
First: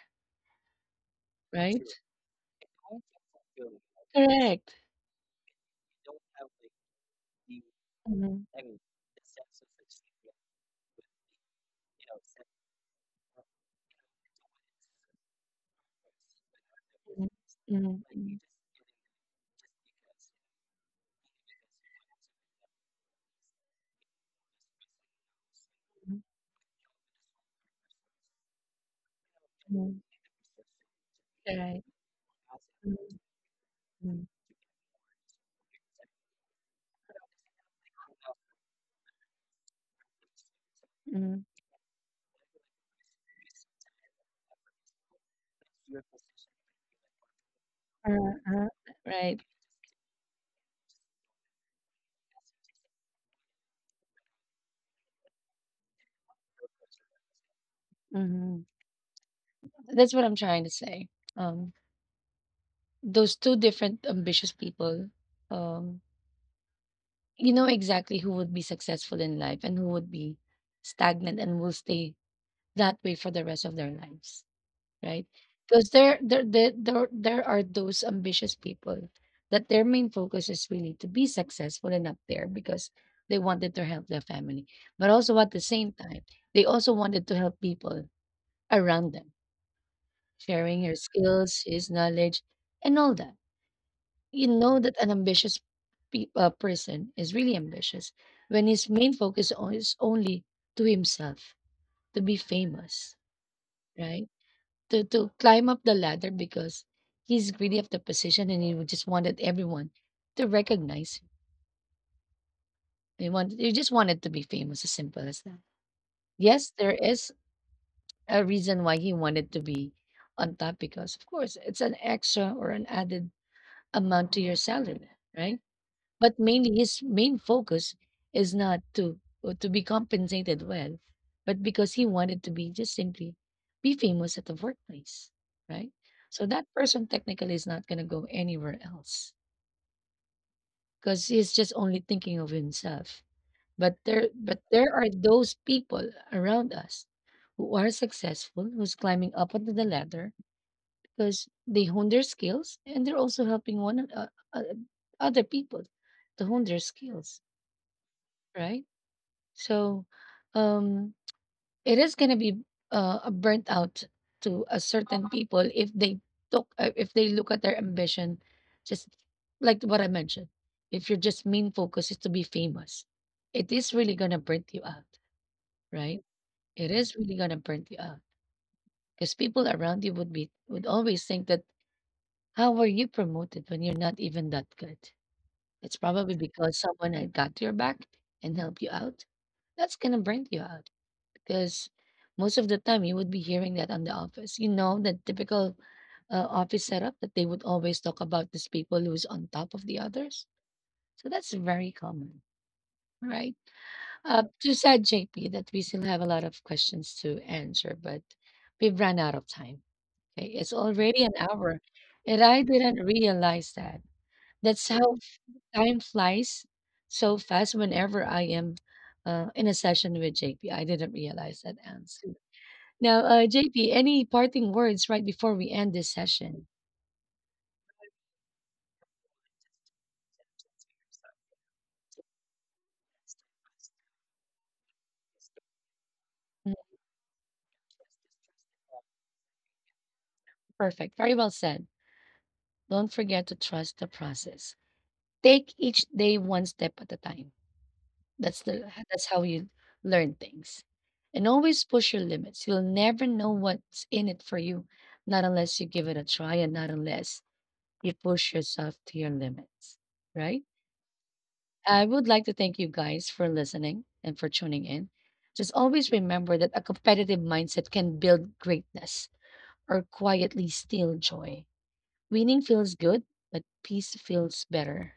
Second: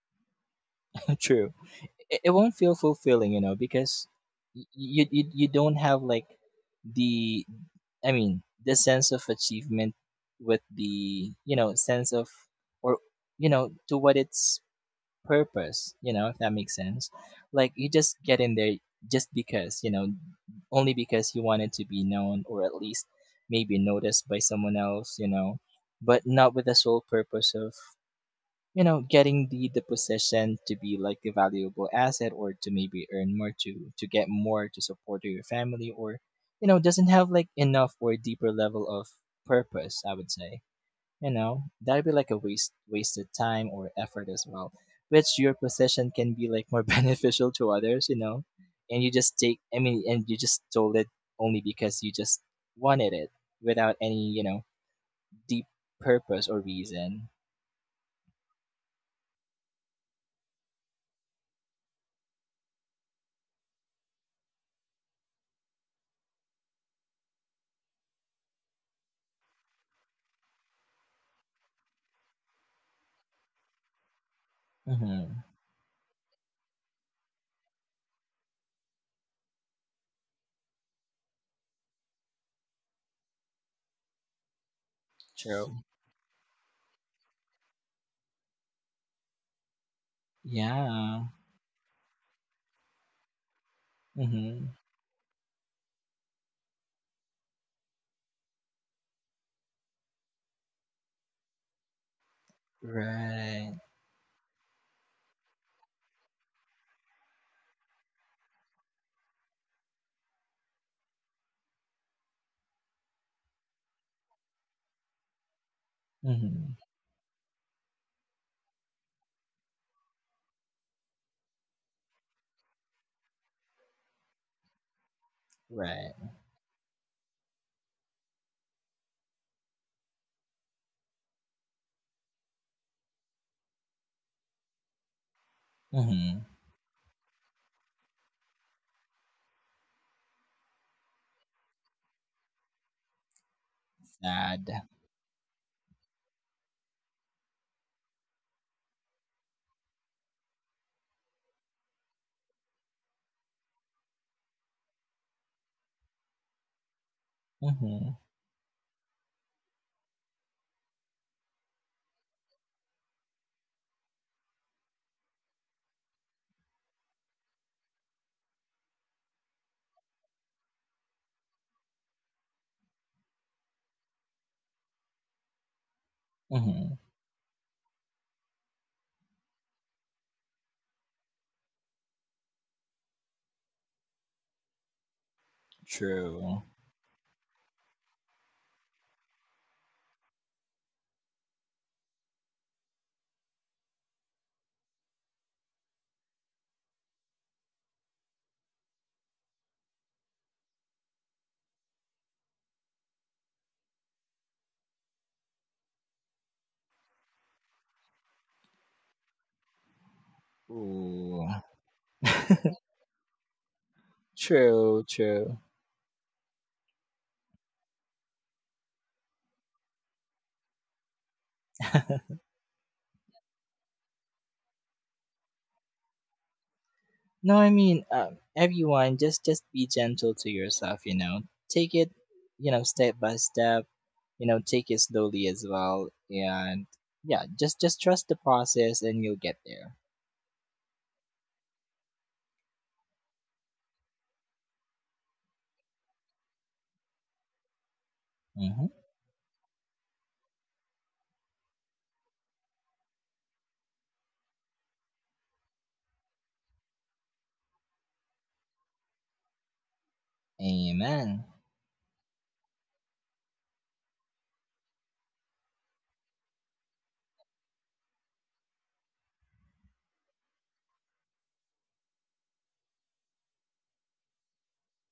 S2: True.
S1: right?
S2: It won't feel fulfilling, because you don't have, like, the I mean,
S1: Mhm,
S2: the sense of achievement, with the, sense of, or, to what its purpose, if that makes sense. Like, you
S1: mhm,
S2: just get in there just because, only because you wanted to be known, or at least maybe noticed by someone else,
S1: mhm,
S2: but not with the sole purpose of, getting the position, to be like a
S1: Right.
S2: valuable asset, or to
S1: Mhm,
S2: maybe earn more, to
S1: mhm,
S2: get more, to support your family, or, doesn't have like enough or deeper level of purpose, I would say,
S1: mhm.
S2: that'd be like a wasted time or effort as well, which your possession can be like more *laughs* beneficial to others. you know
S1: Uh-huh.
S2: and you just
S1: Right.
S2: stole it, only because you just wanted it, without any, deep purpose or reason.
S1: Mhm. That's what I'm trying to say. Um, those two different ambitious people, um, you know exactly who would be successful in life and who would be stagnant and will stay that way for the rest of their lives, right?
S2: Mm-hmm.
S1: Because there are those ambitious people that their main focus is really to be successful and up there because they wanted to help their family, but also at the
S2: True.
S1: same time, they also wanted to help people around them sharing your
S2: Yeah.
S1: skills, his knowledge, and all that. You
S2: Mhm.
S1: know that an person is really ambitious when his is only to himself, to be famous,
S2: Right.
S1: right? To climb up the ladder because he's greedy of the position and he would just wanted everyone to recognize him. He wanted, he just wanted to be famous, as simple as that. Yes,
S2: Mhm.
S1: there is a reason why he wanted to be on top because, of course, it's an extra or an added amount to your salary, right?
S2: Right.
S1: But mainly his main focus is not to to be compensated well, but because he wanted to be just simply be famous at the workplace, right? So
S2: Mhm.
S1: that person technically is not going to go anywhere else because he's just only thinking of himself. But
S2: Sad.
S1: there are those people around us who are successful, who's climbing up onto the ladder because they hone their skills and they're also helping uh, other people to hone their skills,
S2: Mhm.
S1: right? So um, it is going to be a burnt out to a certain people if they took if they look at their ambition, just like what I mentioned. If your just main focus is to be famous, it is really going to burn you out, right? It
S2: Mhm.
S1: is really going to burn you out because people around you would always think that, how were you promoted when you're not even that good? It's probably
S2: True.
S1: because someone had got your back and helped you out. That's gonna bring you out because most of the time you would be hearing that on the office. You know, the typical office setup that they would always talk about these people who's on top of the others. So that's very common, right? Too sad, JP, that we still have a lot of questions to answer, but we've run out of time. Okay, it's already an
S2: Ooh.
S1: hour, and I
S2: *laughs*
S1: didn't realize that. That's
S2: True.
S1: how
S2: True.
S1: time flies so fast whenever I am in a session with JP. I didn't realize that, Ans. Now, JP, any parting words right before we end this session?
S2: No, I mean, everyone, just be gentle to yourself. Take it, step by step. Take it slowly as well,
S1: Mm,
S2: and yeah, just trust the process, and you'll get there.
S1: Perfect. Very well said. Don't forget to trust the process. Take each day one step at a time. That's the
S2: Mhm.
S1: that's how you learn things. And always push your limits. You'll never know what's in it for you, not unless you give it a try and not unless you push yourself to your limits, right?
S2: Amen.
S1: I would like to thank you guys for listening and for tuning in. Just always remember that a competitive mindset can build greatness or quietly steal joy. Winning feels good, but peace feels better.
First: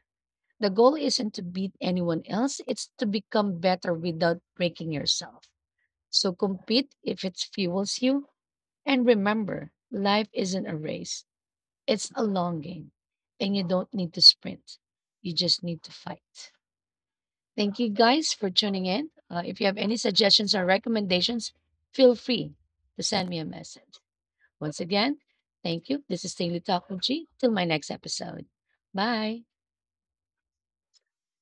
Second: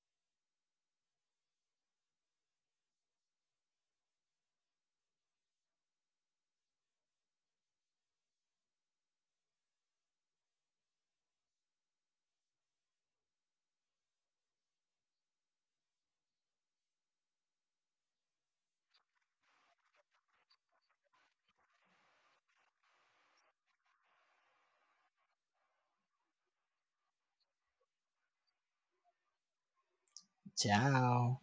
S1: The goal isn't to beat anyone else, it's to become better without breaking yourself. So compete if it fuels you. And remember, life isn't a race. It's a long game, and you don't need to sprint. You just need to fight. Thank you guys for tuning in. If you have any suggestions or recommendations, feel free to send me a message. Once again, thank you. This is Daily Talk with G. Till my next episode. Bye.
S2: Ciao.